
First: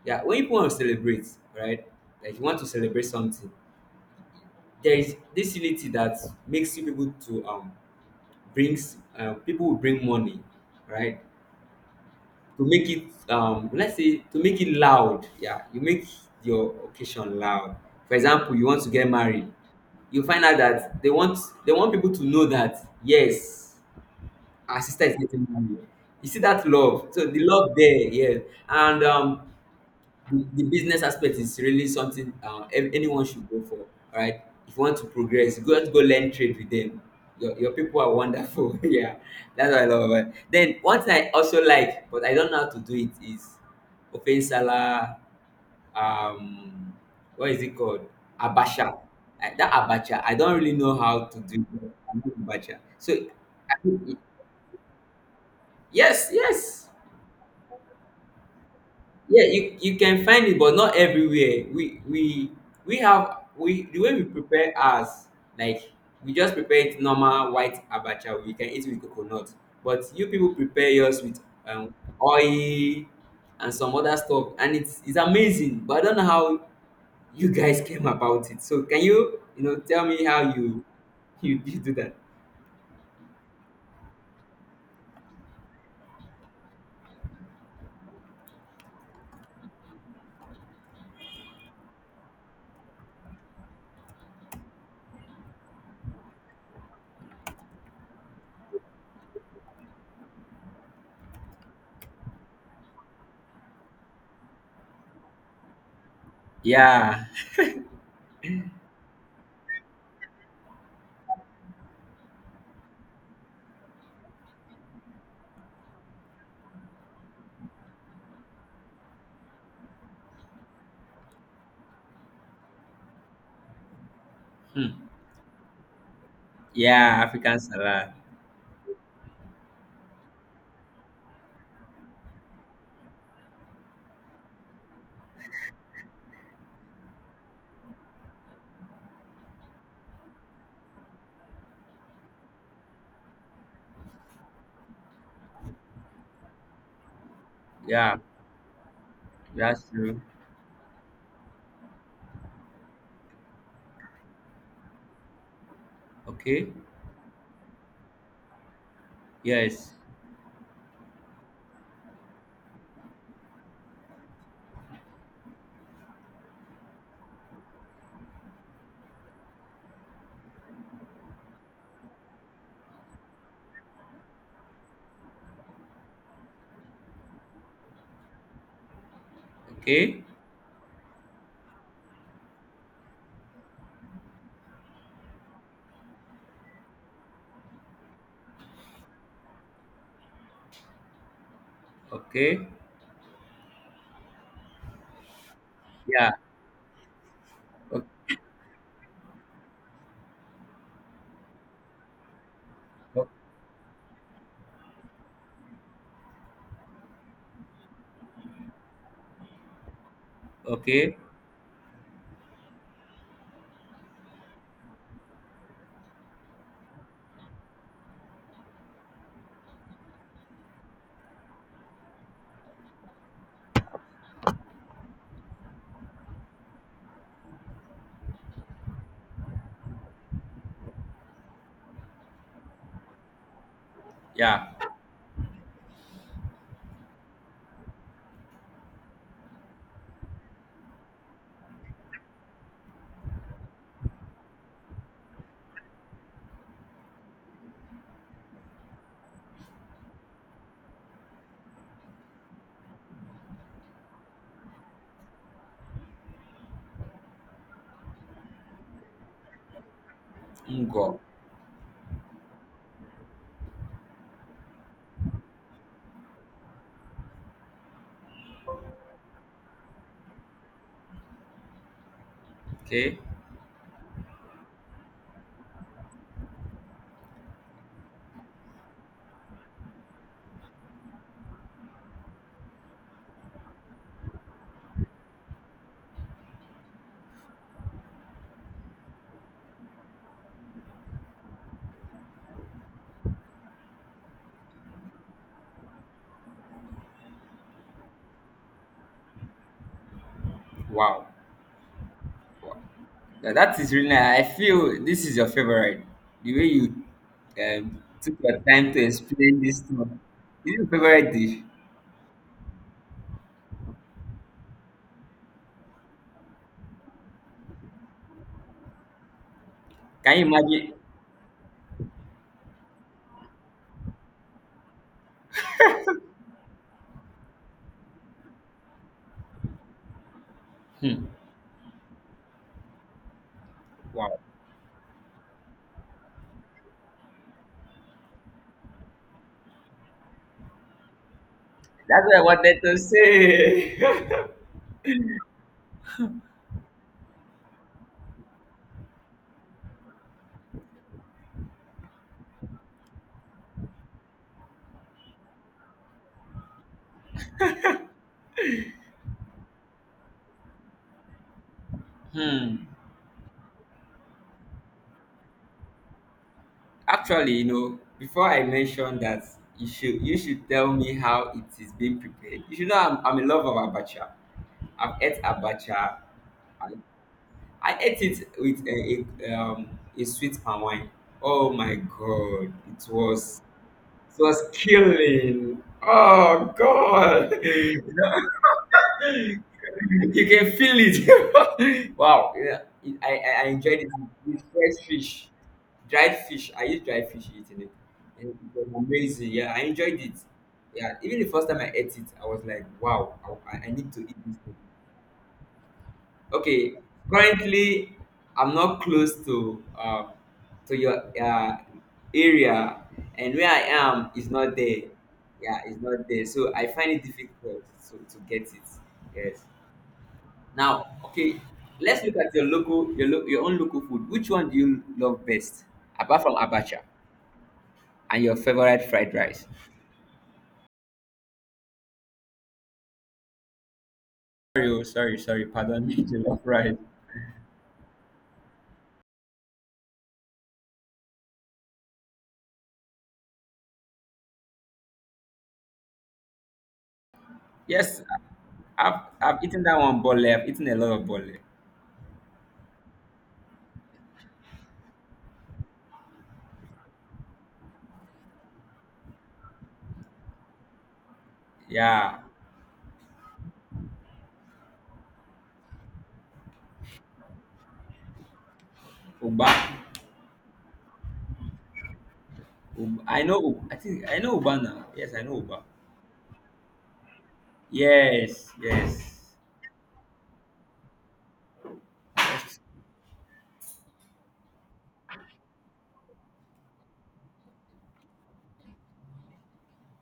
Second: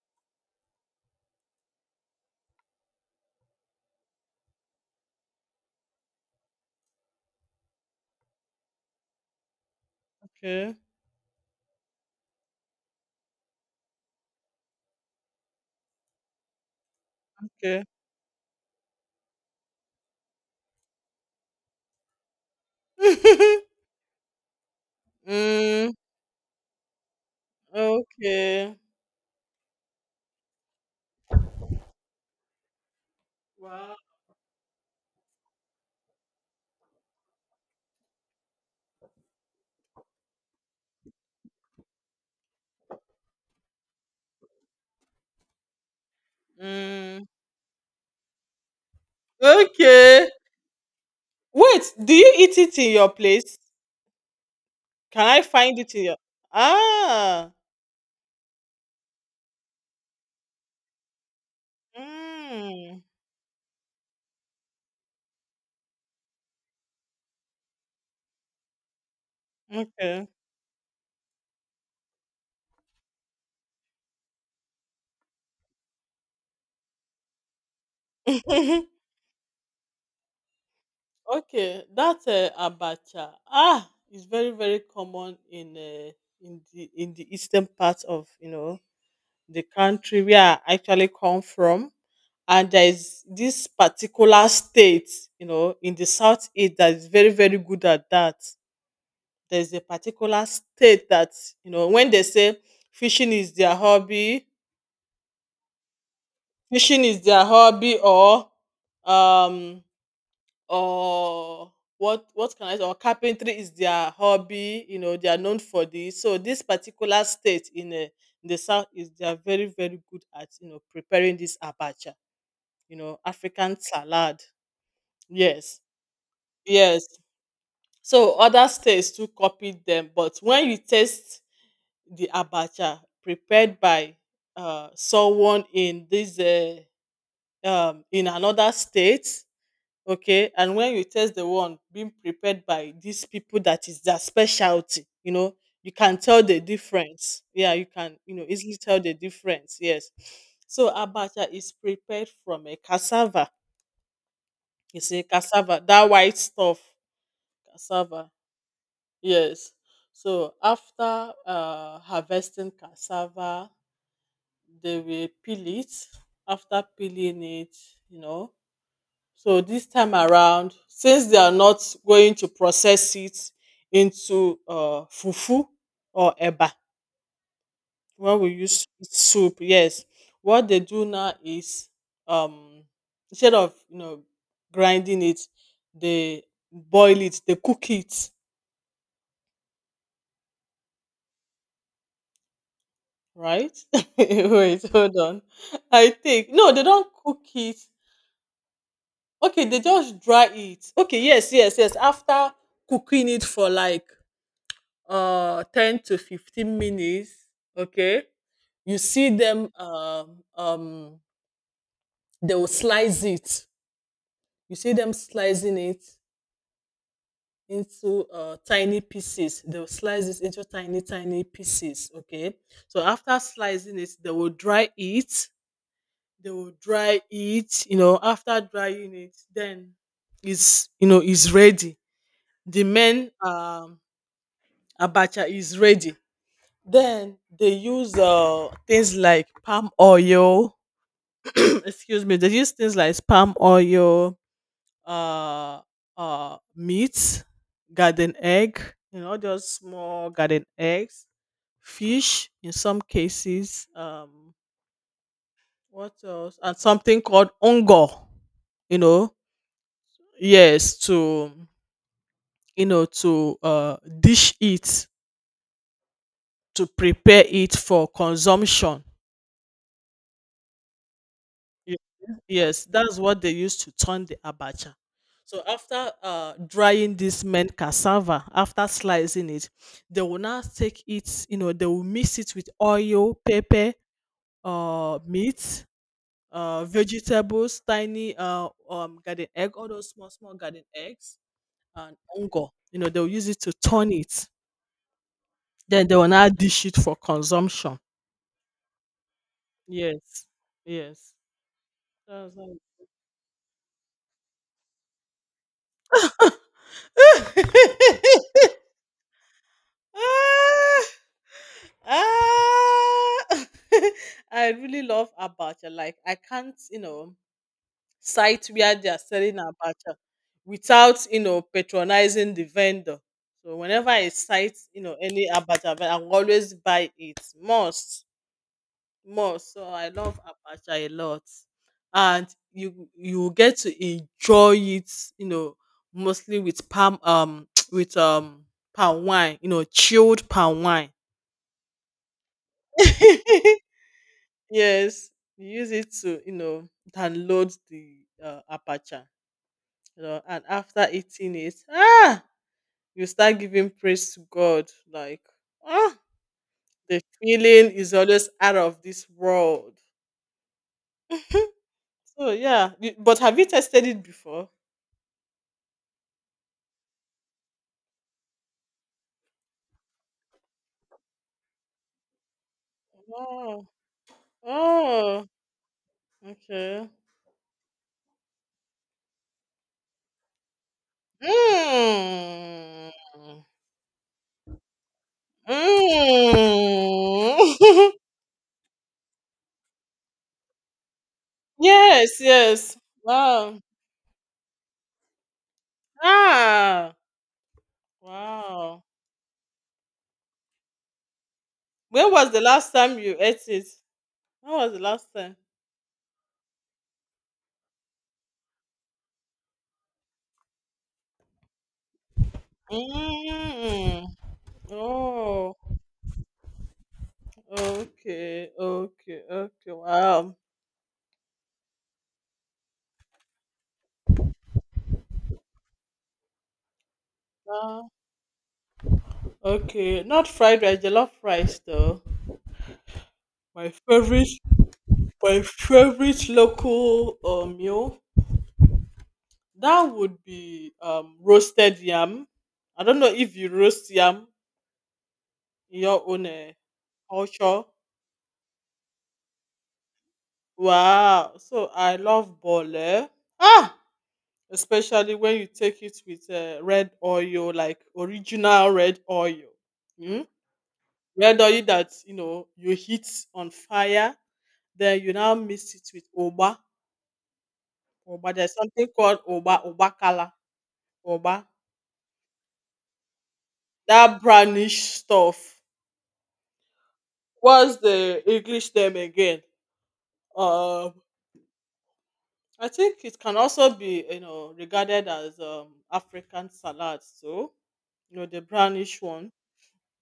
A: yeah, when people want to celebrate, right? Like you want to celebrate something, there is this unity that makes you people to brings, people will bring money,
B: Okay.
A: right? To make it, let's say, to make it loud. Yeah, you make your occasion loud.
B: Okay.
A: For example, you want to get married, you find out that they want people to know that yes, our sister is getting married.
B: Mm,
A: You see that love? So the love there, yeah.
B: okay.
A: And the business aspect is really something, anyone should go for.
B: Wow.
A: All right, if you want to progress, go learn trade with them. Your people are wonderful. Yeah, that's what I love about it. Then one thing I also like, but I don't know how to do it is Opensala. Um,
B: Mm,
A: what is it called? Abacha. Like that abacha.
B: okay.
A: I don't really know how to do it.
B: Wait, do
A: I'm
B: you eat
A: abacha.
B: it in your place?
A: I-
B: Can I find it in your—
A: yes, yes.
B: Ah.
A: Yeah, you can find it, but not everywhere. We
B: Mm,
A: have, we the way we prepare ours, like, we just prepare it normal white abacha. We can eat with coconut, but you
B: okay.
A: people prepare yours with um, oil and some other stuff, and it's amazing. But I don't know how you guys came about it, so can you you know tell me how you you
B: Okay,
A: do that.
B: that abacha, ah, is very very common in the eastern part of, you know, the country where I actually come from. And there is this particular state, you know, in the southeast that is very very good at that. There is a particular state that, you know, when they say fishing is their hobby, fishing is
A: Yeah.
B: their hobby, or um or what can I say? Or carpentry is their hobby. You know, they are known for this. So this particular state in the south, is— they are very very good at, you know, preparing this abacha. You know, African salad.
A: Hmm.
B: Yes, yes.
A: Yeah, African salad.
B: So other states too copied them, but when you taste the abacha prepared by someone in this in another state, okay, and when you test the one being prepared by these people, that is their specialty, you know, you can tell the difference, yeah, you can,
A: Yeah,
B: you know, easily tell the difference,
A: that's
B: yes.
A: true.
B: So abacha is prepared from a cassava. You see cassava, that white
A: Okay.
B: stuff. Cassava, yes.
A: Yes.
B: So after harvesting cassava, they will peel it. After peeling it, you know, so this time around, since they are not going to process it into fufu or eba, when we use soup, yes,
A: Okay.
B: what they do now is, um, instead of, you know, grinding it, they boil it, they cook it,
A: Okay.
B: right? Wait, hold on. I
A: Yeah.
B: think no, they don't cook it.
A: O-
B: Okay, they just dry it. Okay, yes, yes, yes. After
A: o-
B: cooking it for like 10 to 15 minutes, okay, you see them
A: Okay.
B: they will slice it. You see them slicing it into tiny pieces, they will slice it into tiny tiny pieces, okay. So after slicing it, they will dry it, they will dry it, you know. After drying it, then it's, you know, is ready. The main
A: Yeah.
B: abacha is ready. Then they use things like palm oil. Excuse me. They use things like palm oil, uh, meat, garden egg. You know, just small garden eggs, fish in some cases. What else? And something called ongo. You know, yes,
A: Ngo.
B: to, you know, to dish it, to prepare it for consumption. Yes, yes,
A: Okay.
B: that's what they used to turn the abacha. So after drying this mint cassava, after slicing it, they will now take it. You know, they will mix it with oil, pepper, meat, vegetables, tiny garden egg, all those small small garden eggs, and ongo. You know, they'll use it to turn it. Then they will now dish it for consumption. Yes,
A: Wow.
B: yes. That's
A: Wow. Now that is really nice. I feel this is your favorite.
B: how—
A: The way you took your time to explain this to me. This is your
B: Ah,
A: favorite dish.
B: ah. I really love abacha. Like, I can't, you know, site where they are selling abacha
A: Can you imagine?
B: without, you know, patronizing the vendor. So whenever I sight, you know, any abacha, I will always buy it. Must, must. So I love abacha a
A: Hmm.
B: lot, and you will get to
A: Wow.
B: enjoy it, you know, mostly with palm, with palm wine, you know, chilled palm wine.
A: That's what I wanted to say.
B: Yes, you use it to, you know, download the apacha, you know, and after eating it, ah, you start giving praise to God. Like, ah, the feeling is always out of this world. So
A: Hmm.
B: yeah, you— but have you tested it before?
A: Actually, before I mention that, you should tell me how it is being prepared. You should know I'm in love of
B: Oh,
A: abacha. I've ate
B: oh,
A: abacha.
B: okay.
A: I ate it with a sweet palm wine. Oh my god, it
B: Mm.
A: was it was killing. Oh god, you
B: Mm.
A: can feel it.
B: Yes,
A: Wow, yeah,
B: yes.
A: it, I
B: Wow.
A: enjoyed it with fresh fish, dried fish. I used
B: Ah.
A: dried fish eating it, and it was
B: Wow.
A: amazing. Yeah, I enjoyed it. Yeah, even the first time I ate it,
B: When
A: I
B: was the
A: was like,
B: last time
A: wow,
B: you ate
A: I, I
B: it?
A: I need to eat this
B: When
A: thing.
B: was the last time?
A: Okay, currently I'm not close to your area, and where I
B: Mm.
A: am is not there.
B: Oh,
A: Yeah, it's not there. So I find it difficult to get
B: okay,
A: it.
B: okay,
A: Yes.
B: okay. Wow.
A: Now, okay, let's look at your own local food. Which one do you love best, apart from abacha,
B: Ah,
A: and your favorite fried rice?
B: okay, not fried rice, jollof rice though. My favorite,
A: Sorry, oh, sorry,
B: my
A: sorry. Pardon me.
B: favorite
A: Jollof rice.
B: local meal, that would be roasted yam. I don't know if you roast yam in your own culture.
A: Yes, I've eaten that one bole. I've eaten a lot of bole.
B: Wow. So I love bole. Ah, especially when you take it with red oil, like original red oil. Mm? Red oil that, you
A: Yeah.
B: know, you heat on fire, then you now mix it with oba. Oba, there's something called
A: Uba.
B: oba, oba kala, oba.
A: I know. I think I
B: That
A: know Uba
B: brownish
A: now. Yes, I know
B: stuff.
A: Uba.
B: What's the
A: Yes,
B: English name
A: yes.
B: again? Um,
A: That's
B: I think it can also be, you know, regarded as African salad. So, you know, the brownish one.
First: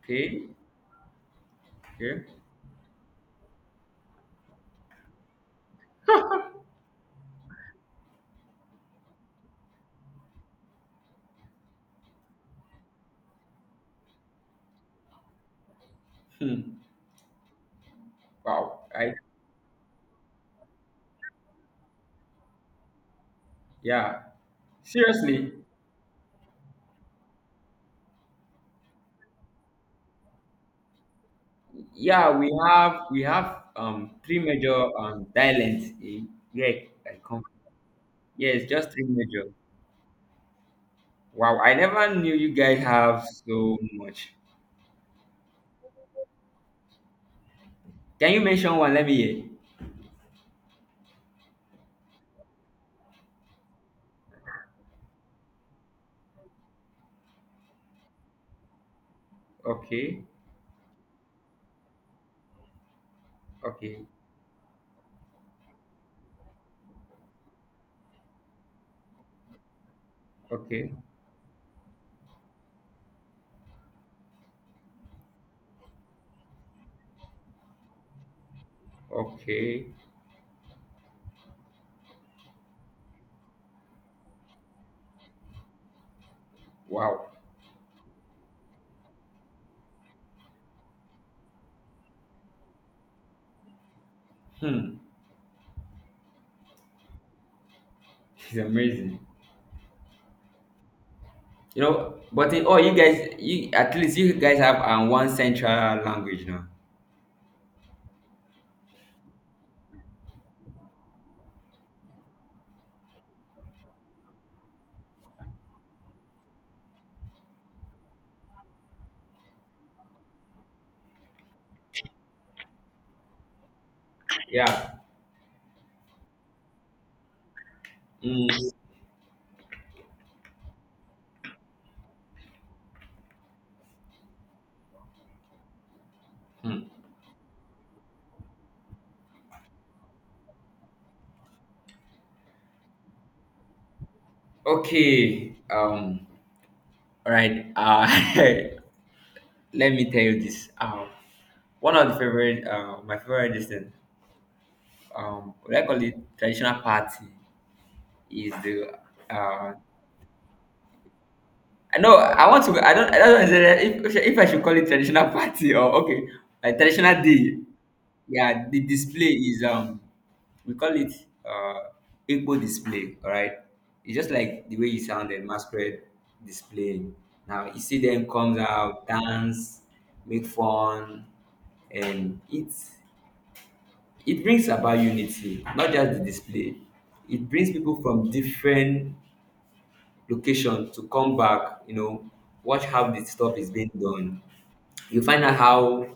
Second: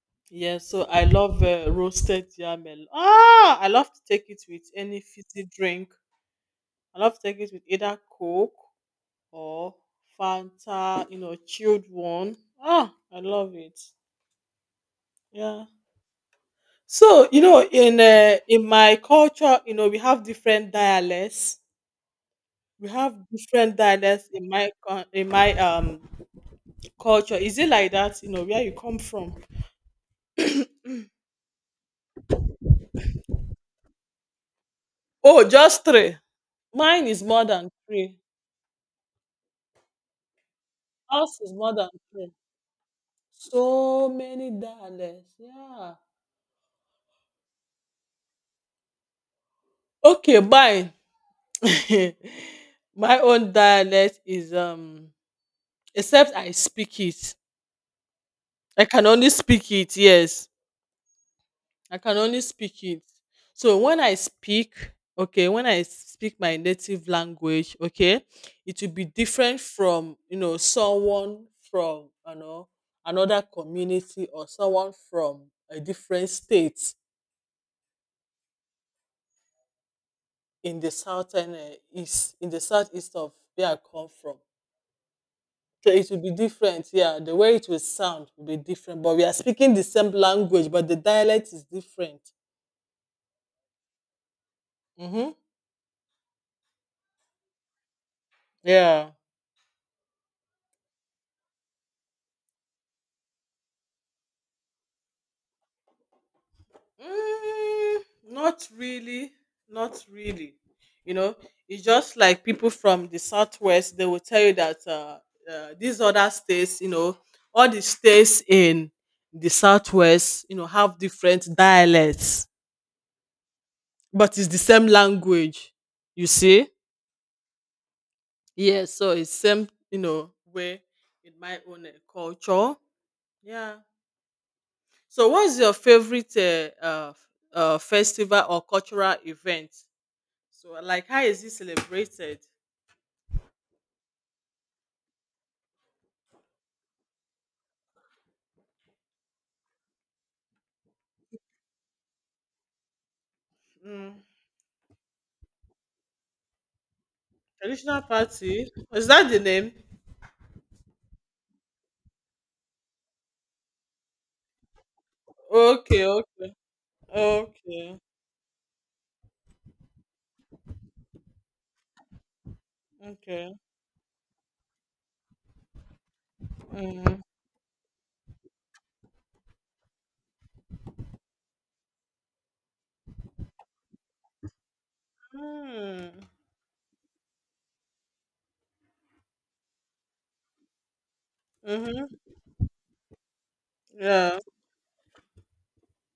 A: okay.
B: Yeah, so I love
A: Okay.
B: roasted yam. Ah, I love to take it with any fizzy drink. I love to take it with either Coke or Fanta, you know, chilled one. Ah, I love it. Yeah.
A: Hmm.
B: So you know, in
A: Wow.
B: my
A: I
B: culture, you know, we have different dialects. We have different
A: Yeah.
B: dialects in my coun- in
A: Seriously.
B: my um culture. Is it like that, you know, where you come from?
A: Yeah, we have three major
B: Oh,
A: dialects.
B: just three.
A: Yeah,
B: Mine
A: I
B: is
A: come.
B: more than three.
A: Yes, just three major.
B: Us is
A: Wow, I
B: more than
A: never knew
B: three.
A: you guys have so
B: So
A: much.
B: many dialects. Yeah.
A: Can you mention one? Let me hear.
B: Okay, mine. My own dialect is um, except I speak it. I can only speak it,
A: Okay,
B: yes. I can only speak it. So when
A: okay,
B: I speak, okay, when I speak my native language, okay, it will be different from, you know,
A: okay,
B: someone from, you know, another community, or someone from a different state,
A: okay.
B: in the southern east in the southeast of where I come from. So it will be different, yeah.
A: Wow.
B: The way it will sound will be different, but we are speaking the same language, but the dialect is different.
A: Hmm.
B: Mm-hmm.
A: It's
B: Yeah.
A: amazing. But in all, you guys, you at least you guys have one central language now.
B: Mm, not really, not really. You know, it's just like people from the southwest. They will tell you that these other states, you know, all the states in the southwest, you know, have different dialects. But it's the same
A: Yeah.
B: language, you see?
A: Mm.
B: Yes, so it's same, you know, way in my own culture. Yeah. So what's your favorite
A: Mm.
B: festival or cultural event? So, like, how is it celebrated?
A: Okay. All right. Let me tell you this. One of the favorite, my favorite distance,
B: Mm,
A: what I call it traditional party,
B: traditional
A: is
B: party?
A: the,
B: Is that the name?
A: uh I know I want to. I don't. I don't know if I should call it traditional party, or
B: Okay,
A: okay,
B: okay,
A: a traditional day.
B: okay,
A: Yeah, the display is, we call it uh, Igbo display. All
B: okay.
A: right, it's just like the way you sounded, masquerade display.
B: Mm.
A: Now you see them comes out, dance, make fun, and it brings about unity, not just
B: Mm.
A: the display. It brings people from different location to come back,
B: Mm-hmm.
A: watch how the stuff is being
B: Yeah.
A: done. You find out how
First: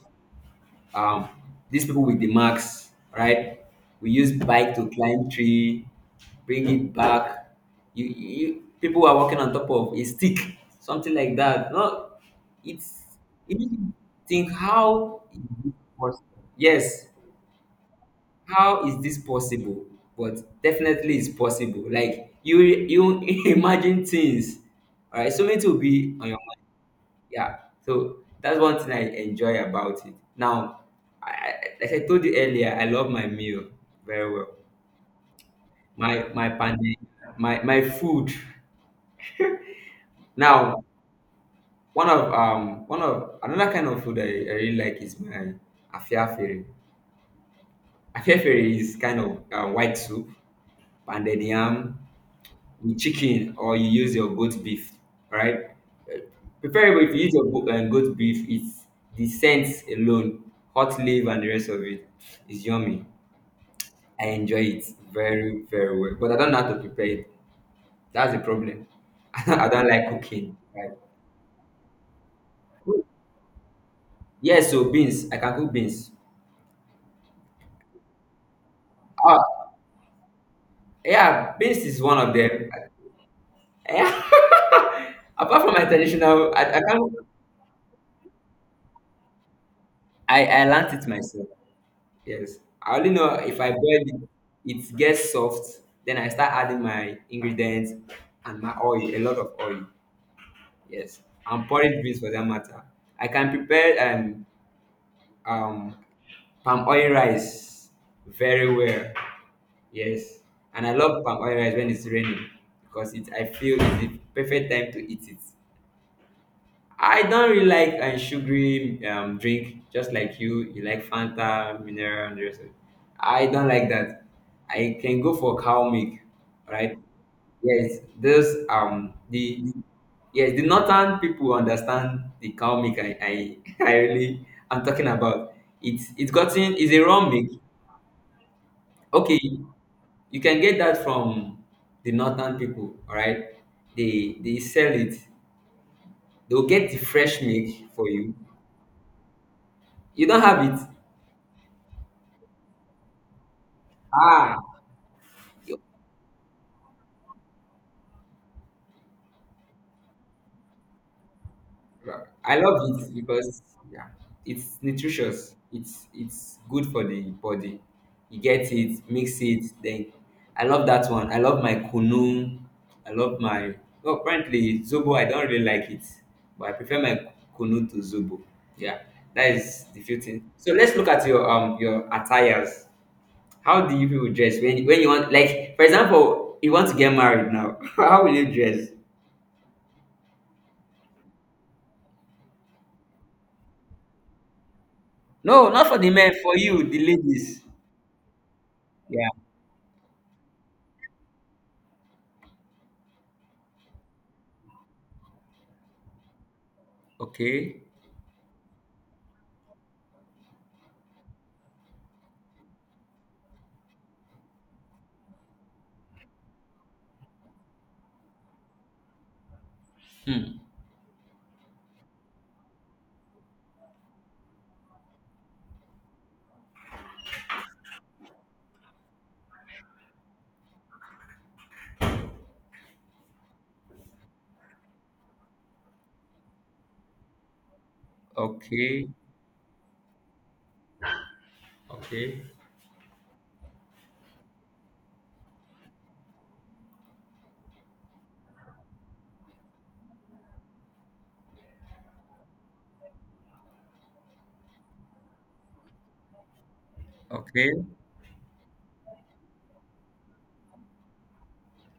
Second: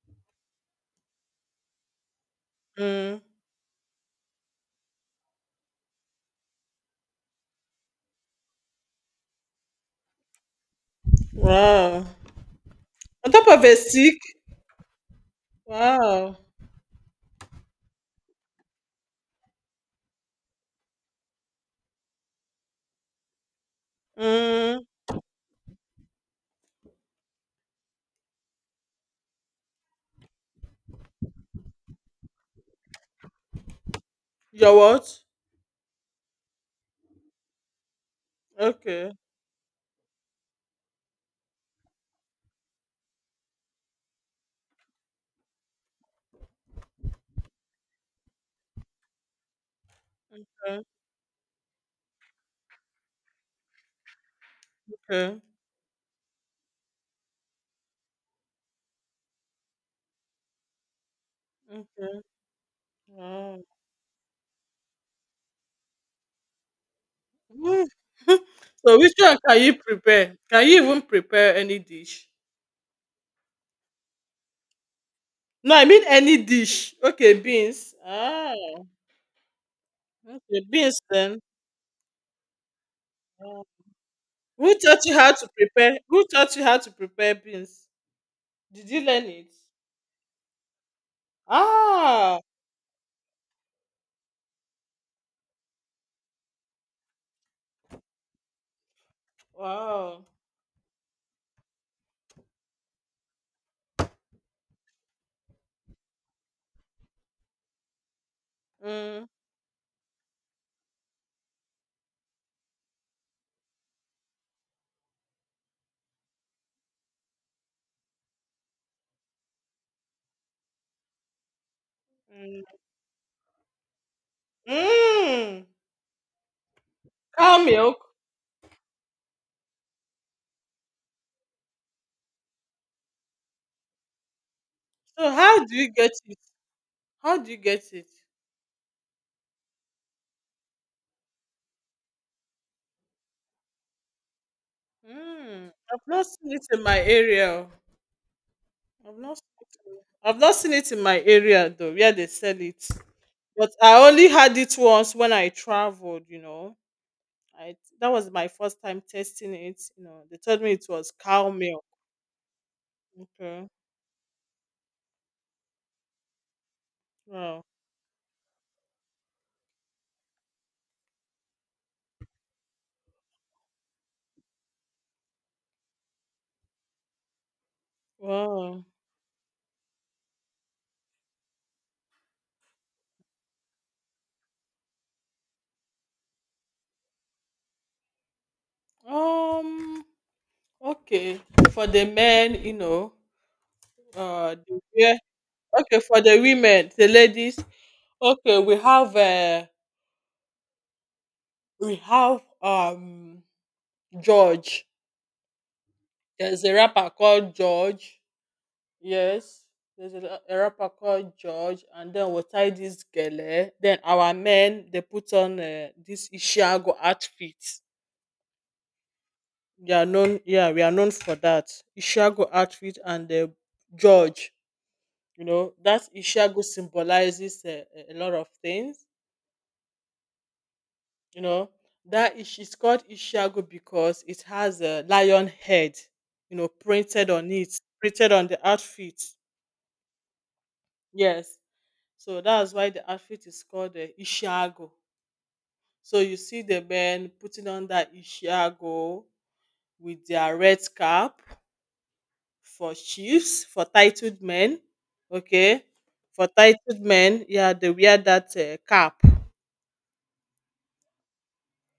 A: um, these people with the marks,
B: Mm.
A: right? We use bike to climb tree, bring it back. You people are walking on top of a stick, something like that.
B: Wow.
A: No, it's
B: On top
A: it
B: of
A: makes
B: a
A: you
B: stick.
A: think, how is this
B: Wow.
A: possible? Yes, how is this possible? But definitely it's possible. Like you imagine things.
B: Mm.
A: All right, so many things will be on your mind. Yeah. So that's one thing I enjoy about it. Now, I, I- as I told you earlier, I love my meal very well.
B: Your what?
A: My pande, my food.
B: Okay.
A: Now, one of another kind of food I really like is my afiafere. Afiafere is kind of white soup,
B: Okay.
A: pounded yam, chicken, or you use your goat beef,
B: Okay.
A: right? Uh, Preferably if you use your goat beef, it's the scent alone, hot leaf and the rest of it
B: Okay.
A: is yummy.
B: Wow.
A: I enjoy it very, very well. But I don't know how to prepare it.
B: Woo.
A: That's the problem.
B: So which one can
A: I
B: you
A: don't like
B: prepare?
A: cooking.
B: Can you
A: Right?
B: even prepare any dish?
A: Yeah, so beans. I can cook
B: No, I mean
A: beans.
B: any dish. Okay, beans. Ah.
A: Ah,
B: Okay, beans then.
A: yeah, beans is one of them.
B: Ah.
A: Yeah.
B: Who taught you how to
A: Apart from my
B: prepare? Who
A: traditional,
B: taught you
A: I,
B: how
A: I
B: to
A: can't.
B: prepare beans? Did you learn it?
A: I learned it myself.
B: Ah.
A: Yes. I only know if I boil it, it gets soft. Then I start adding my ingredients and my oil, a lot of oil.
B: Wow.
A: Yes. And porridge beans for that matter. I can prepare um, palm oil rice very well.
B: Mm.
A: Yes. And I love palm oil rice when it's raining because it I feel it's the perfect time to eat it. I don't really like sugary drink, just like you. You like Fanta, mineral, and the rest
B: Mm.
A: of it. I don't like that. I can go for
B: Mm.
A: cow milk, right?
B: Cow milk.
A: Yes, this, the, yes, the northern people understand the cow milk. I, I'm talking
B: So
A: about.
B: how do you
A: It's
B: get
A: it's
B: it?
A: gotten, it's a raw
B: How
A: milk.
B: do you get it?
A: Okay, you can get that from the northern people. All right, they sell it.
B: Mm, I've not seen
A: They'll
B: it in
A: get the
B: my
A: fresh
B: area. Oh.
A: milk for you.
B: I've not—
A: You
B: I've
A: don't
B: not
A: have
B: seen
A: it?
B: it in my area though, where they sell it. But I only
A: Ah,
B: had it once when I
A: you-
B: traveled. I that was my first time testing it. They told me it was cow milk.
A: I love it because,
B: Okay.
A: yeah, it's nutritious. It's good for the
B: Wow.
A: body. You get it, mix it. Then I love that one. I love my kunu. I love my. Well, apparently zobo. I don't really like it, but I prefer my kunu to zobo.
B: Wow.
A: Yeah, that is the few things. So let's look at your, your attires. How do you people dress when you want, like, for example, you want to get married now? How will you dress?
B: Um okay. For the men, you know, yeah.
A: No, not for
B: Okay,
A: the
B: for
A: men,
B: the
A: for you,
B: women,
A: the
B: the ladies.
A: ladies.
B: Okay, we have
A: Yeah.
B: uh we have George. There's a rapper called
A: Okay.
B: George. Yes. There's a rapper called George. And then we tie this gele. Then our men, they put on this Ishiago outfit. They are known, yeah, we are known for that. Ishiago outfit and George. You know, that Ishiago symbolizes a lot of things. You know, that it's called Ishiago because it has a lion head, you know, printed on it, printed on the
A: Okay.
B: outfit. Yes. So
A: Okay.
B: that's why the outfit is called the Ishiago. So you see the men putting on that Ishiago with their red cap for chiefs, for titled men. Okay. For titled men,
A: Okay.
B: yeah, they wear that cap.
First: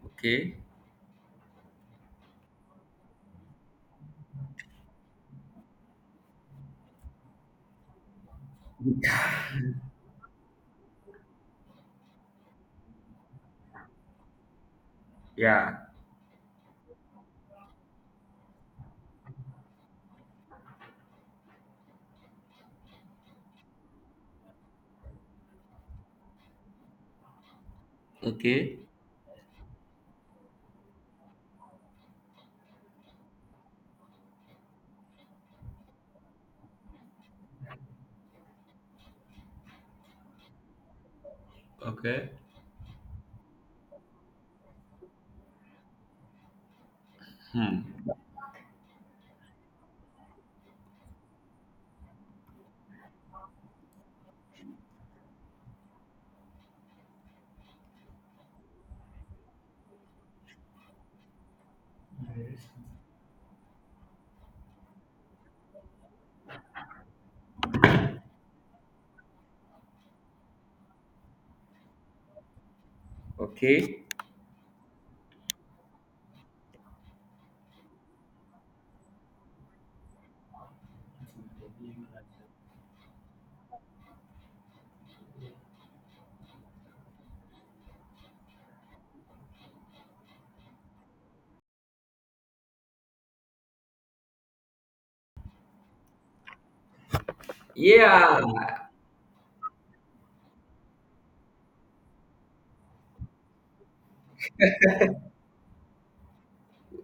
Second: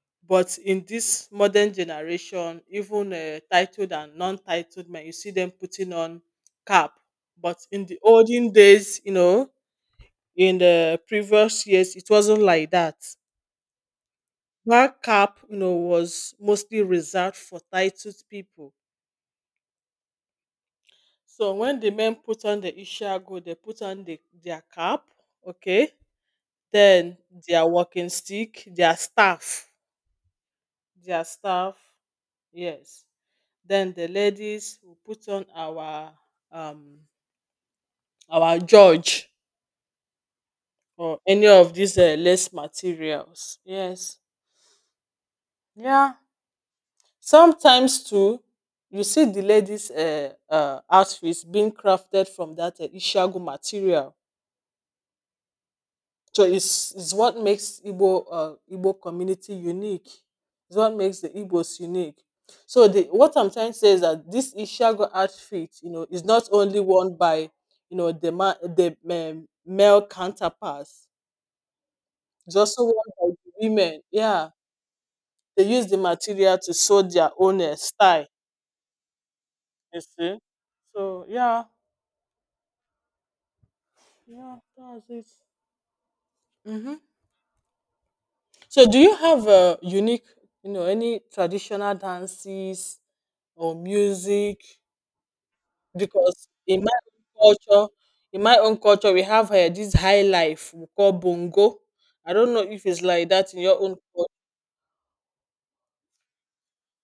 A: Okay.
B: But in this modern generation, even titled and non titled men, you see them putting on cap. But in the olden days, you know, in the previous years, it wasn't like that. Black cap, you know,
A: Yeah.
B: was mostly reserved for titled people. So when the men put on the ishago, they put on their cap, okay, then their walking stick,
A: Okay.
B: their staff, yes. Then the ladies will put on um our george or any of these
A: Okay.
B: lace materials. Yes. Yeah. Sometimes
A: Hmm.
B: too you see the ladies outfits being crafted from that ishagu material, so it's what makes igbo community unique. It's what makes the igbos unique. So the what I'm trying to say is that this ishagu outfit, you know, is not only worn by, you know, the male counterparts. It's also worn by the women,
A: Okay.
B: yeah. They use the material to sew their own style. You see? So yeah. Yeah, that's it. Mm-hmm. So, do you have a unique, you know, any traditional dances or music? Because own culture,
A: Yeah.
B: in my own culture, we have this high life we call bongo. I don't know if it's like that in your own culture.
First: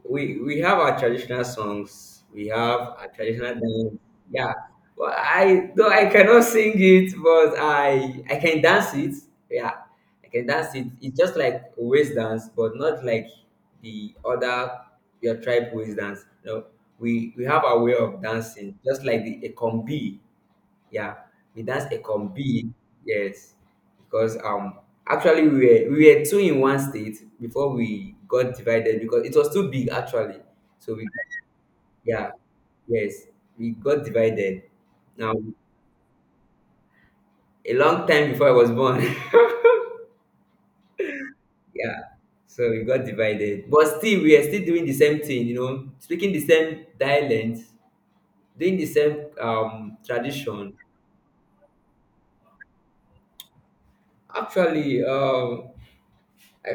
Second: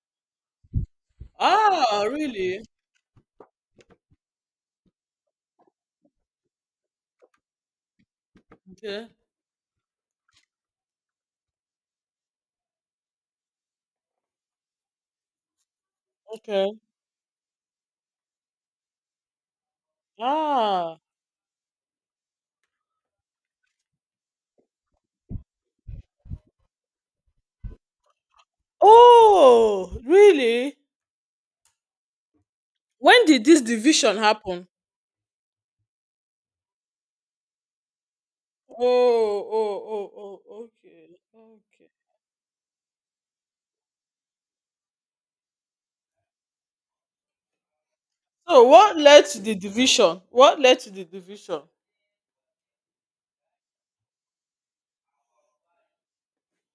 A: We have our traditional
B: Ah,
A: songs, we
B: really?
A: have our traditional dance. Yeah, well, I though I cannot sing it, but I can dance
B: Okay.
A: it. Yeah, I can dance it. It's just like waist dance, but not like the other, your tribe waist dance. No,
B: Okay.
A: we have our way of dancing, just like the ekombi.
B: Ah.
A: Yeah, we danced a combi. Yes, because, actually, we were two in one state before we got divided because it was too big,
B: Oh,
A: actually.
B: really?
A: So we, yeah,
B: When
A: yes,
B: did this
A: we got
B: division
A: divided.
B: happen?
A: Now, a long time before I was
B: Oh,
A: born.
B: oh, oh, oh, okay. Okay.
A: Yeah, so we got divided, but still we are still doing the same thing. Speaking the same dialect,
B: So
A: doing the
B: what led
A: same
B: to the division? What
A: tradition.
B: led to the division?
A: Actually, I,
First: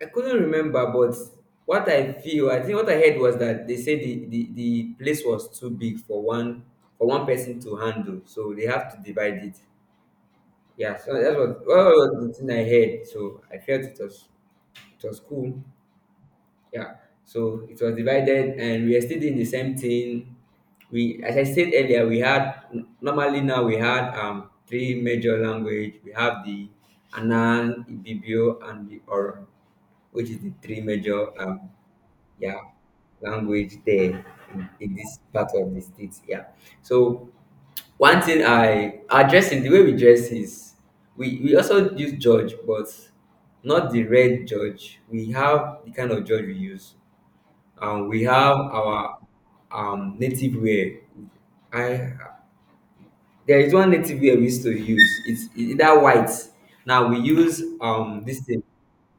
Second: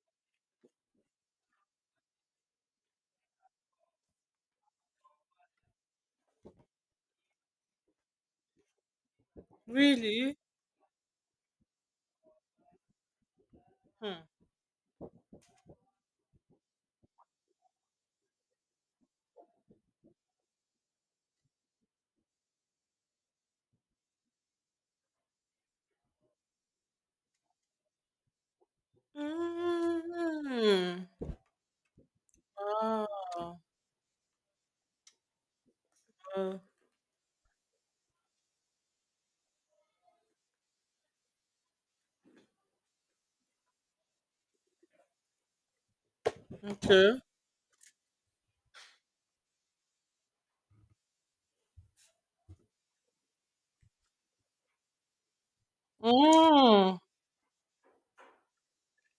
A: I couldn't remember, but what I feel, I think what I heard was that they said the place was too big for one person to handle, so they have to divide it.
B: Really?
A: Yeah, so that's what, well, that was the thing I heard. So I felt it
B: Hmm.
A: was it was cool. Yeah. So it was divided, and we are still doing the same thing. We, as I said earlier, we had, normally now, we had three major language. We have the Anan, Ibibio, and the Oron, which is the three
B: Mm.
A: major, yeah,
B: Ah,
A: language there in this part of the state. Yeah.
B: uh,
A: So one thing, I our dressing, the way we dress is we also use George, but not the red George. We have the kind of George we use,
B: okay.
A: and we have our native wear. I There is one native wear we used to use. It's either white.
B: Mm.
A: Now we use this thing.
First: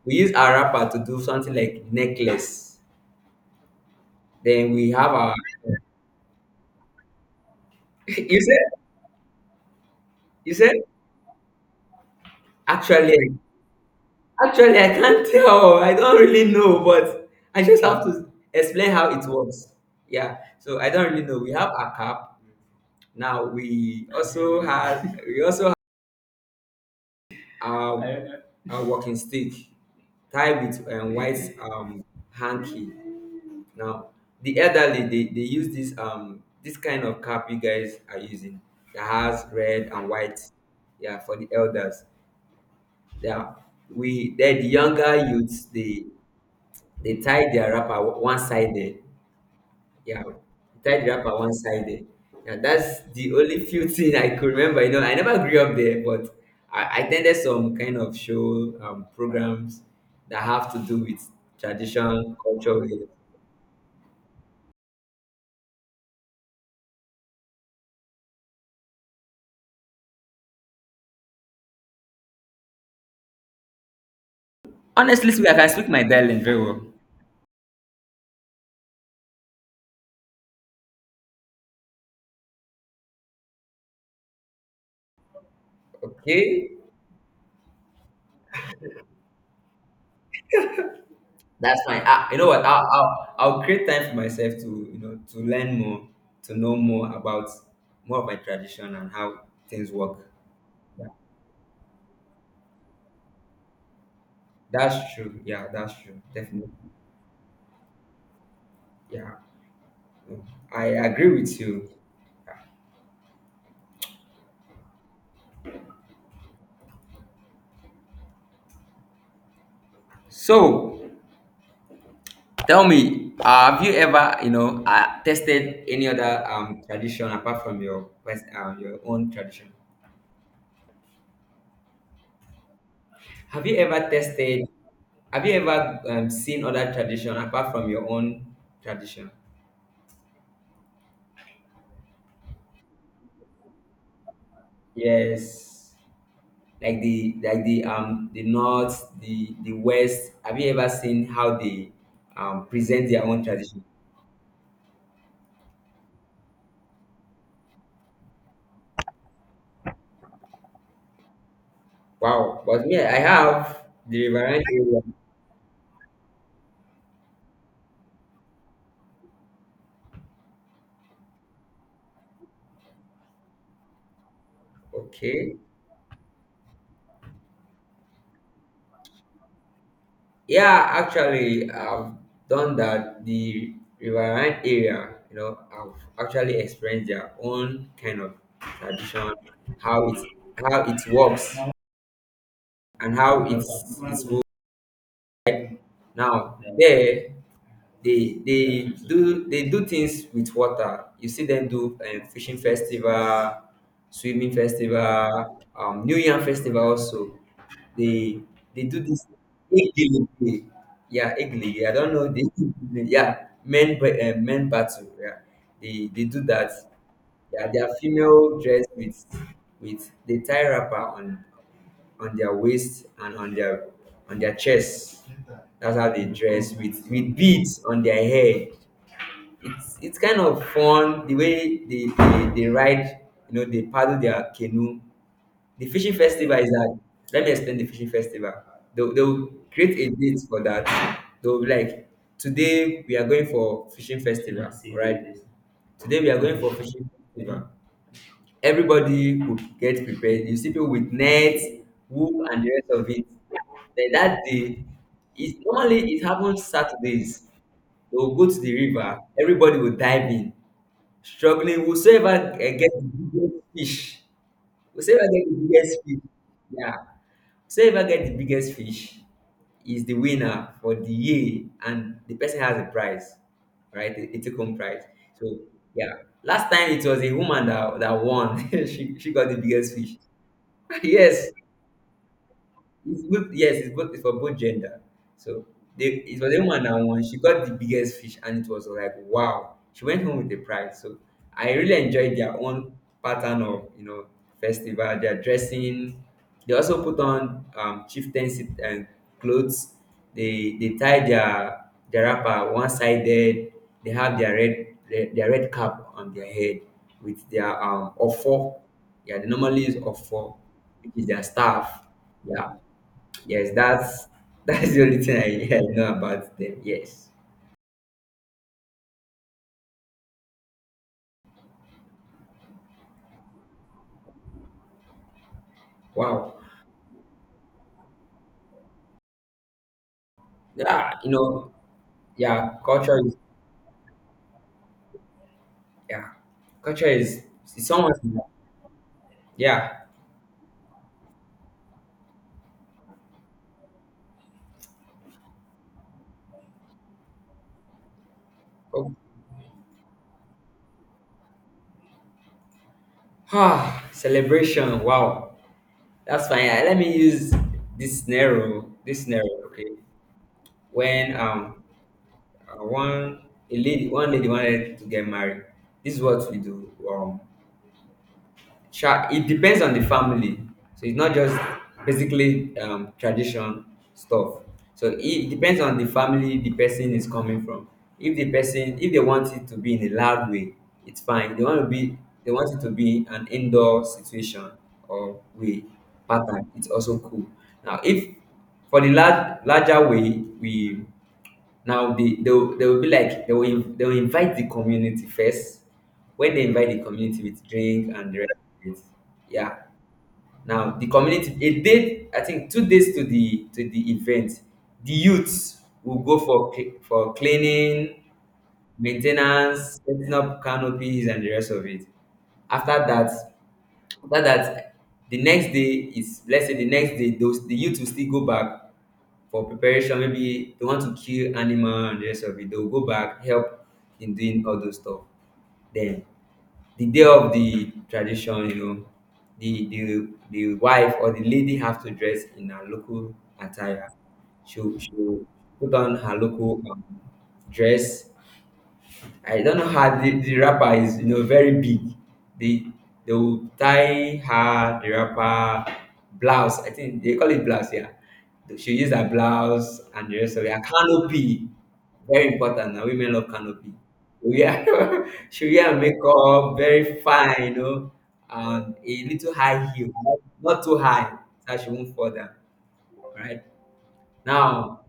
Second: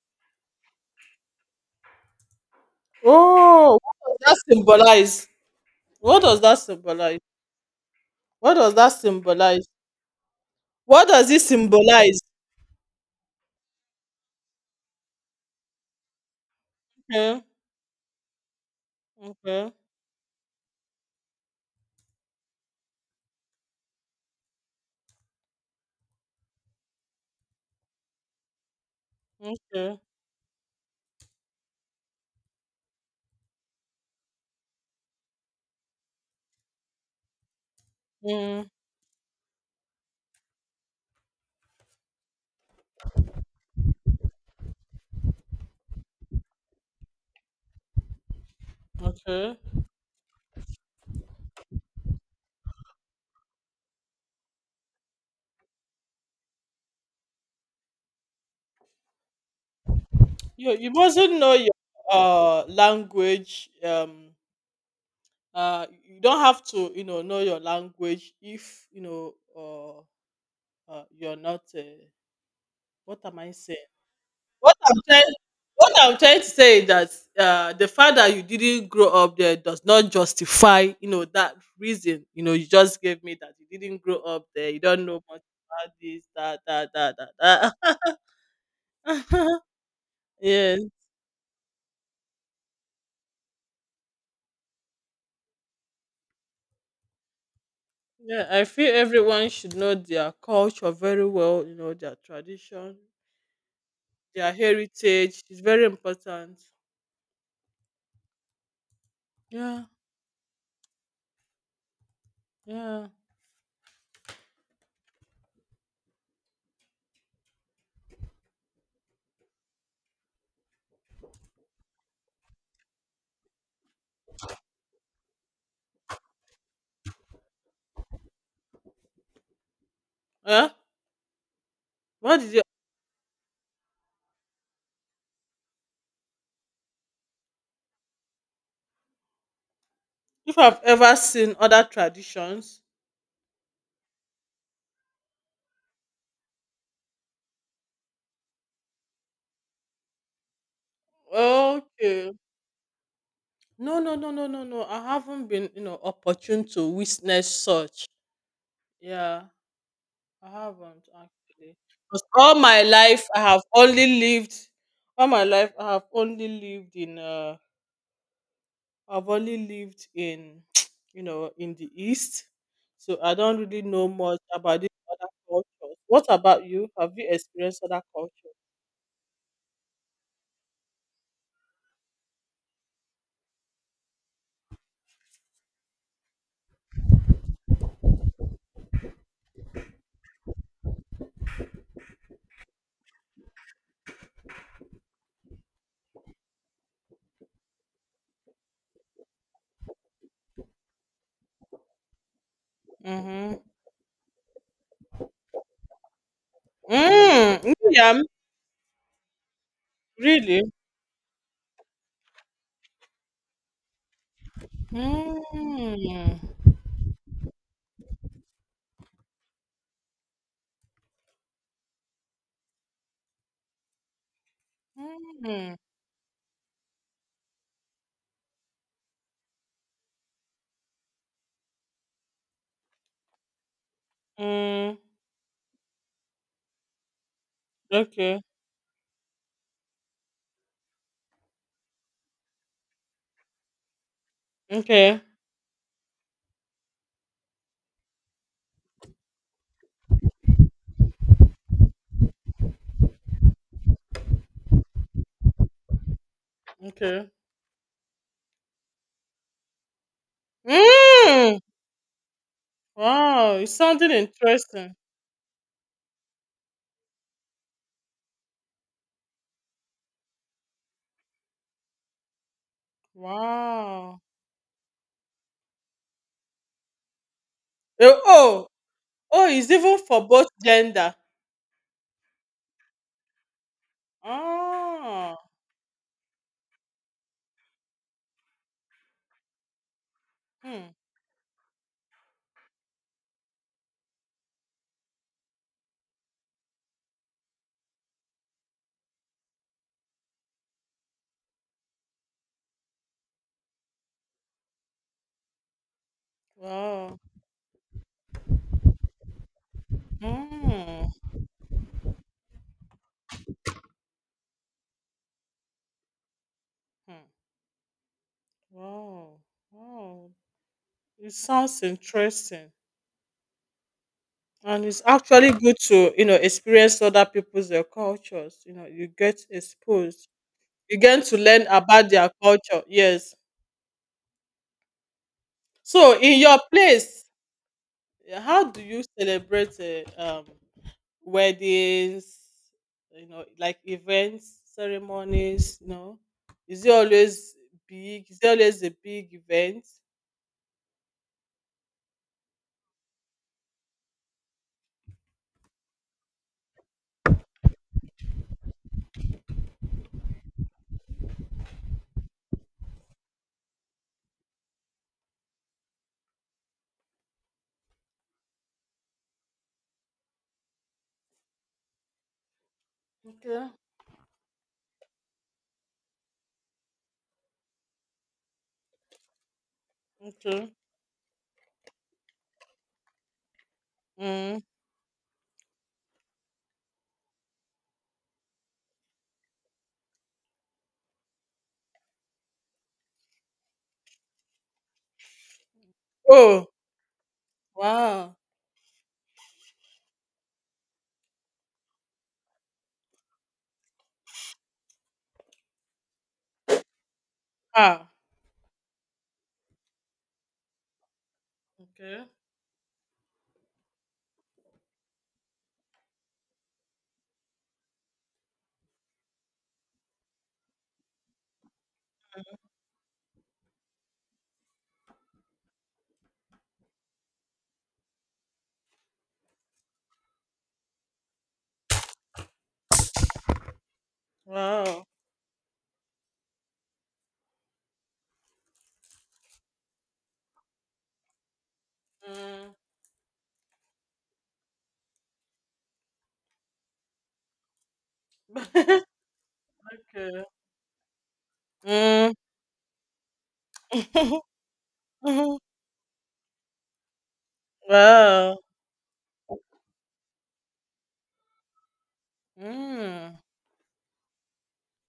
A: We use our wrapper to do something like necklace.
B: Oh, what does that
A: Then we have
B: symbolize?
A: our.
B: What does that symbolize?
A: you
B: What
A: said
B: does that symbolize?
A: you said,
B: What does it symbolize?
A: actually. Actually, I can't tell. I don't really know, but
B: Okay,
A: I just have to explain how it works.
B: okay,
A: Yeah. So I don't really know. We have a cap. Now we also have, I our walking stick
B: okay,
A: tied with, white hanky. Now the elderly, they use this kind of cap you guys are using
B: mm,
A: that has red and white. Yeah, for the elders. Yeah. We Then the younger youths, they tie their wrapper one sided.
B: okay.
A: Yeah, they tie the wrapper one sided. Yeah, that's the only few thing I could remember. I never grew up there, but I attended some kind of show programs that have
B: You
A: to
B: you
A: do with
B: mustn't know your
A: tradition, culture.
B: language, you don't have to, you know your language if you know. Or you're not, what am I saying? what i'm
A: Honestly,
B: trying
A: speaking, I can speak
B: what
A: my
B: I'm trying
A: dialect
B: to
A: very well.
B: say is that, the fact that you didn't grow up there does not justify, you know, that reason, you know, you just gave me that you didn't grow up there you don't know much about this that
A: Okay,
B: that that that, that. Yes.
A: that's fine. Ah, you know what? I'll create time for myself to learn more, to know more about more of my
B: Yeah, I
A: tradition
B: feel
A: and how
B: everyone should
A: things
B: know
A: work.
B: their culture very well, you know, their tradition. Their
A: That's true.
B: heritage is
A: Yeah,
B: very
A: that's true.
B: important.
A: Definitely. Yeah,
B: Yeah,
A: I agree with you.
B: yeah.
A: So tell me, have you ever, tested any other tradition apart from your own tradition?
B: Eh? What did you —
A: Have you ever tested? Have you ever seen other tradition apart from your own tradition?
B: if I've ever seen other traditions?
A: Yes, like the north, the west. Have you ever seen how they
B: Okay.
A: present their own tradition?
B: No, no, no, no, no, no. I haven't been, you know, opportune to witness such. Yeah, I haven't actually. Because all
A: Wow,
B: my
A: but me, I
B: life I have
A: have
B: only
A: the
B: lived,
A: Riverine area.
B: all my life I have only lived in, I've only lived in, you know, in the east. So I don't really know much about these other
A: Okay.
B: cultures. What about you? Have you experienced other cultures?
A: Yeah, actually, I've done that. The riverine area, I've actually experienced their own kind of tradition, how it how it works, and how it's moved. Now there, they do things with water. You see them do fishing festival,
B: Mm-hmm.
A: swimming festival, New Year festival also.
B: Mm, yam,
A: They they do this
B: really?
A: Igili. Yeah, Igili. I don't know this. Yeah, men battle. Yeah, they
B: Mm,
A: do that. Yeah, their female dress with, they tie wrapper on their waist and on their chest.
B: mm,
A: That's how they dress with beads on their hair. It's kind of fun the way they ride. You know, they paddle their
B: mm,
A: canoe. The fishing festival is that. Let me explain the fishing
B: okay,
A: festival. They'll create a date for that. They'll be like, today we are going for fishing festival,
B: okay,
A: right? Today we are going for fishing festival, everybody would get prepared. You see people with nets, whoop, and the rest of it. Then that day, it happens
B: okay.
A: Saturdays. They'll go to the river. Everybody will dive in,
B: Mm,
A: struggling whosoever gets the
B: wow,
A: biggest
B: it sounded
A: fish.
B: interesting.
A: Whosoever get the biggest fish, yeah, whosoever get the biggest fish is the winner for the year, and the person has a prize, right?
B: Wow.
A: A take-home prize. So yeah, last time it was a woman that
B: Eh,
A: that
B: oh,
A: won. she got
B: oh,
A: the
B: it's
A: biggest
B: even
A: fish.
B: for both gender.
A: Yes, it's good. Yes, it's both. It's for both gender.
B: Oh,
A: So it was a woman that won. She got the biggest fish, and it was like wow. She went home with the
B: hmm,
A: prize. So I really enjoyed their own pattern of festival. Their dressing. They also put on chieftaincy and clothes. They tie their wrapper one sided. They have their red cap on their head
B: wow.
A: with their offer. Yeah, they normally use offer,
B: Mm,
A: which is their staff. Yeah, yes, that's that's the only thing I know about them.
B: hmm,
A: Yes.
B: wow, wow. It sounds interesting. And it's actually good to, you know,
A: Wow.
B: experience other people's cultures. You know, you get exposed. You
A: Yeah,
B: get to learn about their
A: yeah,
B: culture.
A: culture
B: Yes.
A: is
B: So
A: yeah.
B: in your
A: Culture
B: place,
A: is, it's almost
B: how do you celebrate
A: yeah.
B: uh, um, weddings? You know, like events, ceremonies. You know, is it always big? Is it always a
A: Oh,
B: big event?
A: ah, celebration. Wow. That's fine. Yeah, let me use this scenario. This scenario, okay. When one a lady one lady wanted to get married. This is what we do. Sha, it depends on the family. So it's not just basically
B: Okay.
A: tradition stuff. So it depends on the family the person is coming from. If they want it to be in a loud
B: Okay.
A: way, it's fine. They want it to be an indoor
B: Mm.
A: situation or way pattern. It's also cool. Now, if for the larger way, we now they will be like they will in- they will invite the community first. When they
B: Oh
A: invite the community with drink and
B: wow.
A: the rest of it, yeah. Now the community, a day I think 2 days to the event, the youths will go for for
B: Ah.
A: cleaning, maintenance, setting up canopies and the rest of it.
B: Okay.
A: After that, after that, the next day is let's say the next day those the youth will still go back for preparation. Maybe they want to kill animal and the rest of it. They'll go back, help in doing all those stuff. Then the day of the tradition, you know, the wife or the lady have to dress in her local attire. She
B: Wow.
A: she put on her local dress. I don't know how the wrapper is, you know, very big.
B: Mm.
A: They they will tie her the wrapper blouse. I think they call it blouse, yeah. She use her blouse and the
B: Okay.
A: rest of it. Her canopy,
B: Mm.
A: very important. Now women love canopy. Yeah,
B: Mhm.
A: she wear her makeup very fine,
B: Wow.
A: and a little high heel, not too high, so she won't fall down.
B: Mm.
A: Right now,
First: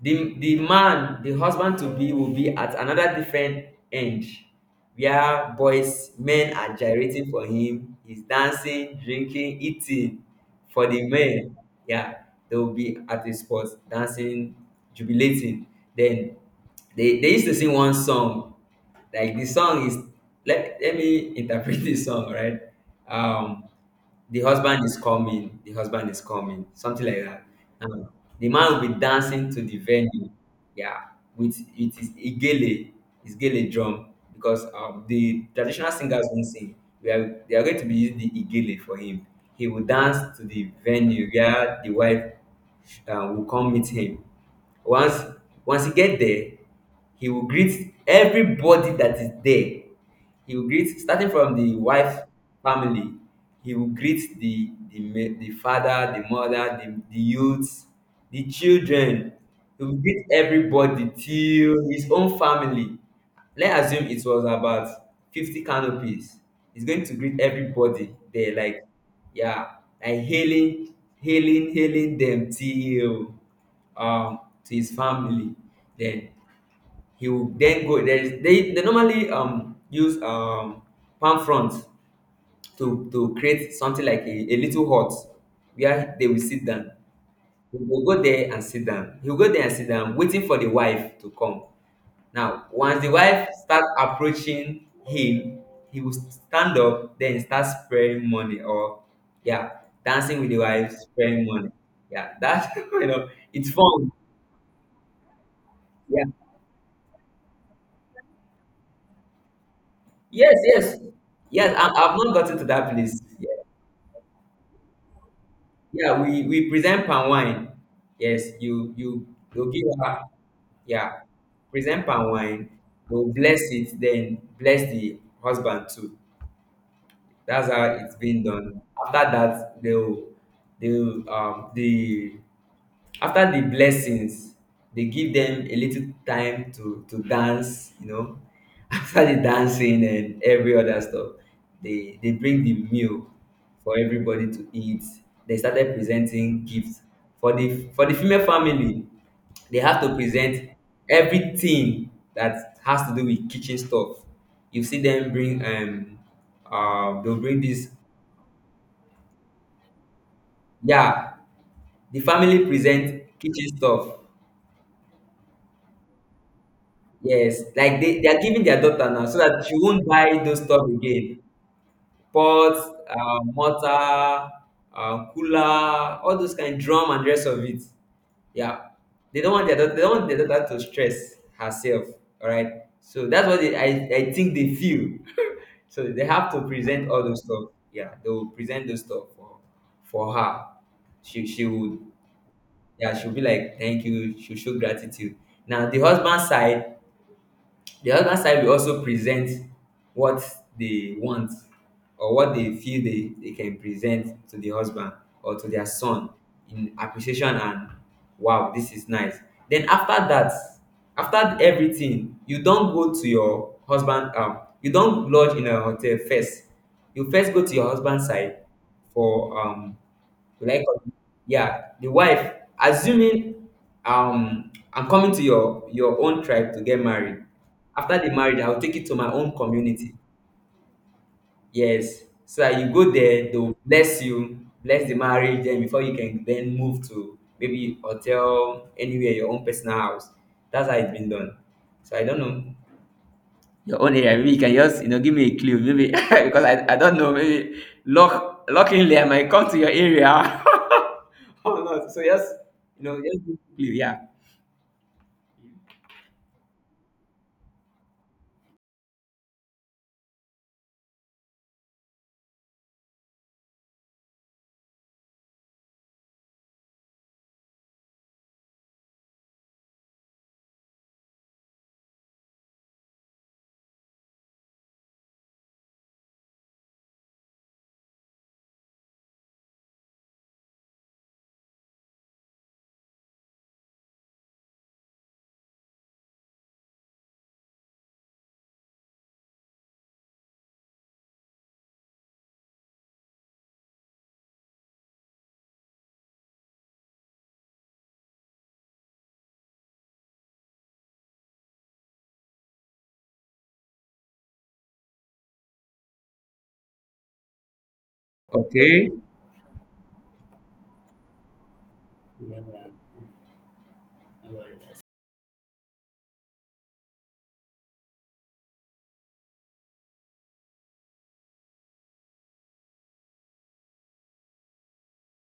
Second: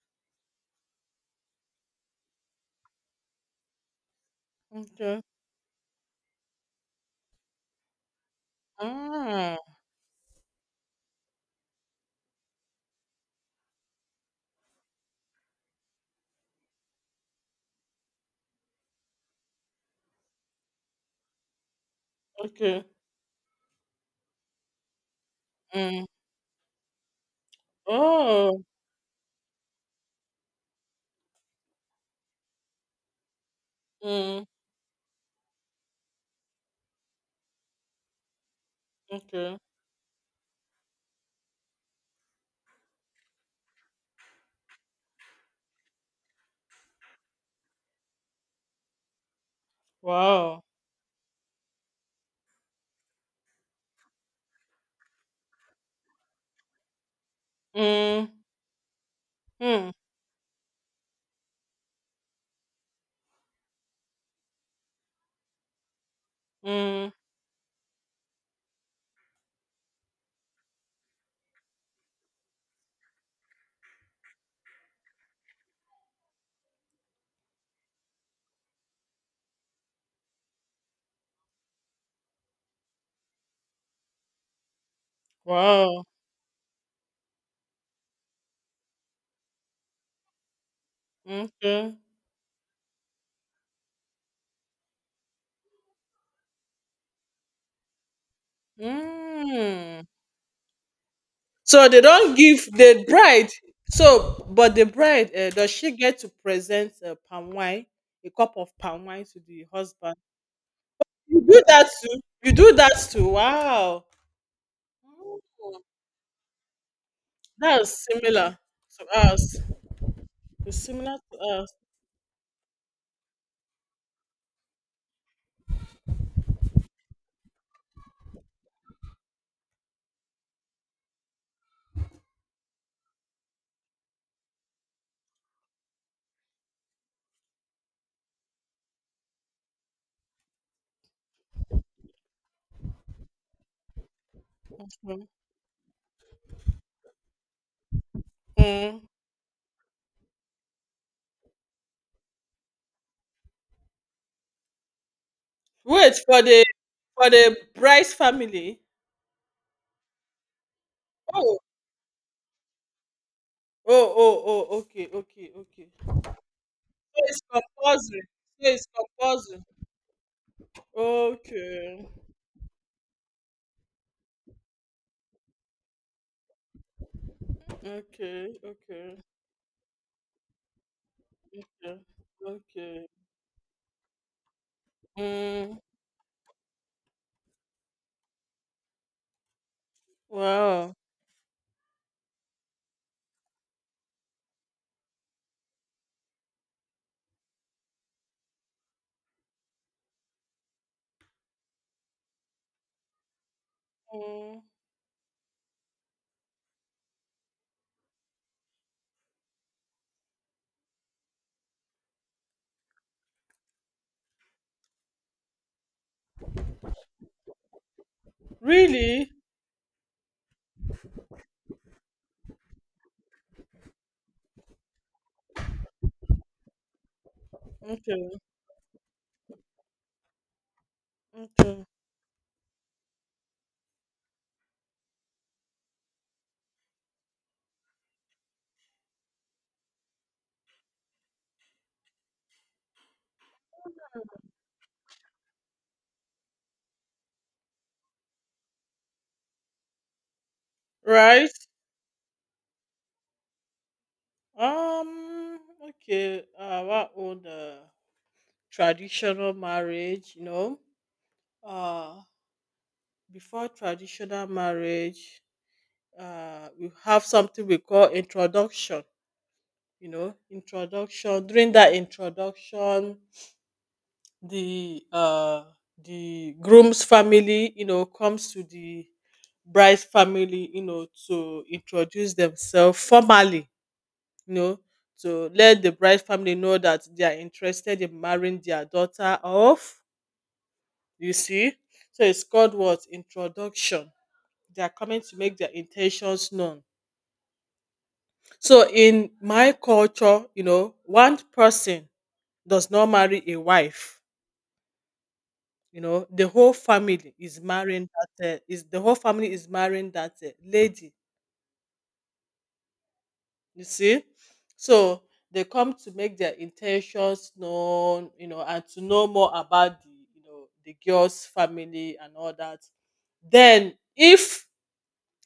A: the husband to be will be at another different end,
B: Okay.
A: where boys men are gyrating for him. He's dancing,
B: Mm.
A: drinking, eating for the men. Yeah, they will be at the spot dancing, jubilating. Then they used to sing one song. Like, the song is, let me interpret this song, right?
B: Okay.
A: um the husband is coming, the
B: Mm.
A: husband is coming, something like that. Um, the
B: Oh.
A: man will be dancing to the venue, yeah, with it is igele, is gele drum,
B: Mm.
A: because the traditional singers won't sing. We are they are going to be using the igele for him.
B: Okay.
A: He will dance to the venue where the wife will come meet him. Once once he get there, he will greet everybody that is there. He
B: Wow.
A: will greet starting from the wife family. He will greet the father, the mother, the youths,
B: Mm.
A: the children. He
B: Mm.
A: will greet everybody till his own family. Let's assume it was about 50 canopies. He's going
B: Mm.
A: to greet everybody there, like, yeah, like hailing, hailing, hailing them, till to his family. Then he will then go, there is, they normally use palm fronds to create something like a little hut
B: Wow.
A: where they will sit down. He will go there and sit down, waiting for the wife to come.
B: Okay.
A: Now once the wife start approaching him, he will stand up, then start spraying money, or yeah,
B: Mm.
A: dancing with the wife, spraying money.
B: So they
A: Yeah,
B: don't give
A: that's
B: the bride.
A: it's fun.
B: So, but the bride, does she get
A: Yeah,
B: to present palm wine, a cup of palm wine to the husband?
A: yes, yes,
B: You do
A: yes, I,
B: that
A: i've
B: too.
A: not
B: You
A: gotten to
B: do
A: that
B: that
A: place.
B: too. Wow.
A: Yeah, we present palm wine.
B: That is
A: Yes,
B: similar
A: you
B: to
A: you
B: us.
A: you give her,
B: It's similar
A: yeah,
B: to us.
A: present palm wine. You will bless it, then bless the husband too. That's how it's been done. After that, they'll um, the, after the blessings, they give them a little time to dance, you know. After the dancing and every other stuff, they bring the meal for everybody to eat.
B: Mm.
A: They started presenting gifts for the female
B: Mm.
A: family. They have to present everything that has to do with kitchen stuff. You see them bring
B: Wait
A: um,
B: for the,
A: uh, they'll bring this,
B: Bryce family.
A: yeah,
B: Oh,
A: the family present kitchen stuff.
B: oh, oh, oh. Okay, okay, okay. So it's
A: Yes, like
B: compulsory.
A: they are giving
B: So
A: their
B: it's
A: daughter now so that
B: compulsory.
A: she won't buy those stuff again.
B: Okay,
A: Pots, mortar, cooler, all those kind, drum and rest of it.
B: okay,
A: Yeah,
B: okay,
A: they don't want their daughter, they don't want their daughter to stress
B: okay,
A: herself. All right,
B: okay.
A: so that's what they, I think they feel.
B: Mm.
A: So they have to present all those stuff. Yeah, they will present those stuff for her.
B: Wow.
A: She would, yeah, she'll be like thank you. She'll show gratitude. Now the husband side, the other side will also present what they want, or what they feel they can present to
B: Mm.
A: the husband or to their son in appreciation. And wow, this is nice. Then after that, after everything, you don't go to your husband, um, you don't lodge in a hotel first. You first go to your husband's side
B: Really?
A: for um, will I con-, yeah, the wife, assuming um, I'm coming to your own tribe to get married. After the
B: Okay,
A: marriage, I'll take it to my own community.
B: okay.
A: Yes. So that you go there, they'll bless you, bless the marriage, then before you can then move to maybe hotel, anywhere, your own personal house. That's how it's been done. So I don't know. Your own area, maybe you can just, you know, give me a clue, maybe because I don't know, maybe luckily I might come to your area.
B: Right.
A: Oh no! So yes, you know, yes, please, yeah.
B: Um. Okay. Our own traditional marriage, you know. uh before traditional marriage, we have something we call introduction. You know, introduction. During that introduction, the uh the groom's family, you know, comes to the bride's family, you know, to introduce themselves formally, you know, to let the bride's family know that they are interested in marrying their daughter off. You see, so it's called what? Introduction. They are coming to make their intentions known. So in my culture, you know, one person does not marry a wife. You know, the whole family is marrying, that is the
A: Okay,
B: whole family is marrying that, lady. You see, so they come to make their intentions known. You know, and to know more about the, you know, the girl's family and all that. Then if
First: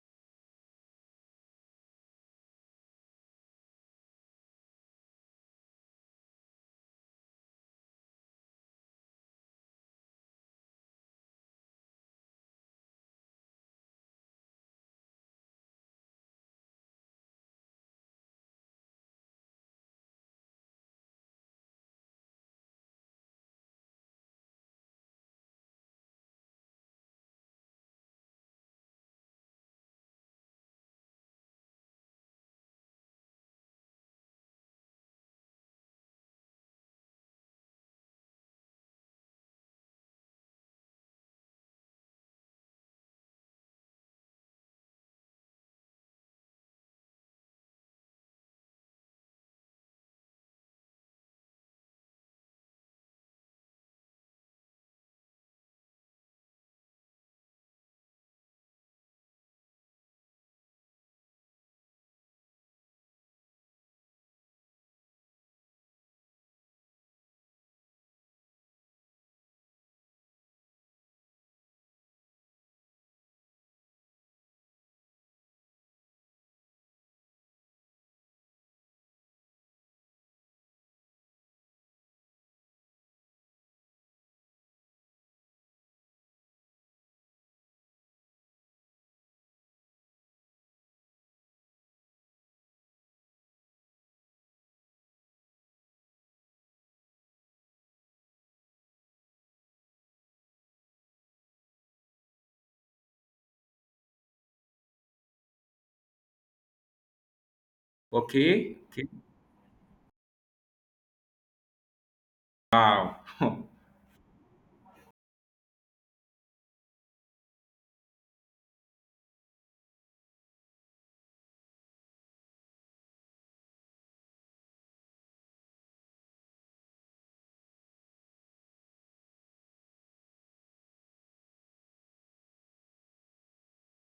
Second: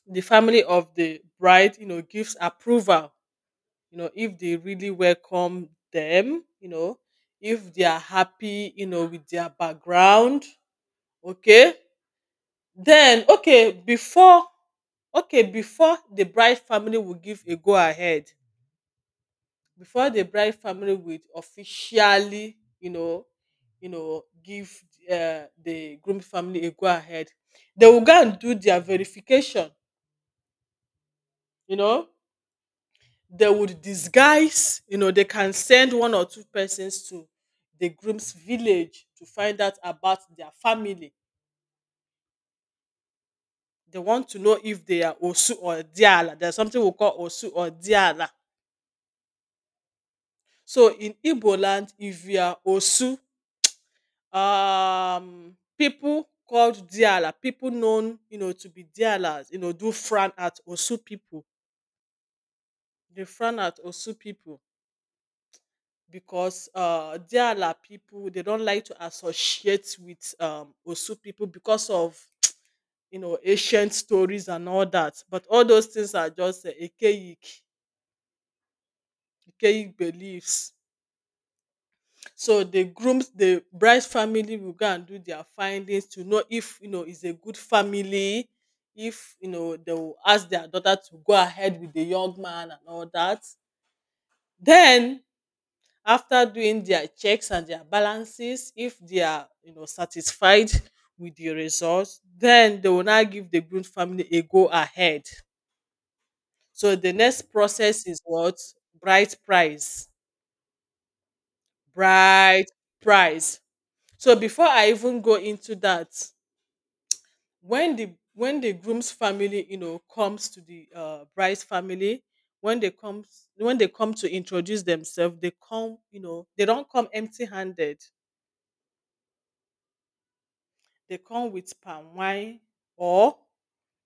B: the family of the bride, you know, gives approval, you know, if they really welcome them, you know, if they are happy, you know, with their background, okay, then okay before okay, before the bride family will give a go ahead, before the bride family will officially, you know, you know, give, the groom family a go ahead, they will go and do their verification, you know. They would disguise, you know, they can send one or two persons to the groom's village to find out about their family. They want to know if they are osu or diala. There's something we call osu or diala. So in igbo land, if you are osu, people called diala, people known, you know, to be dialas, you know, do frown at osu people. They frown at osu people. Because Diala people, they don't like to associate with Osu people because of, you know, ancient stories and all that. But all those things are just, archaic, archaic beliefs. So the bride's family will go and do their findings to know if, you know, is a good family, if, you know, they will ask their daughter to go ahead with the young man and all that. Then after doing their checks and their balances, if they are, you know, satisfied with the results, then they will now give the groom family a go ahead. So the next process is what?
A: okay, okay.
B: Bride price. Bride
A: Wow,
B: price. So before I even go into that, when the groom's family, you know, comes to the, bride's family, when they come when they come to introduce themselves, they come, you know, they don't come empty handed. They come with palm wine or,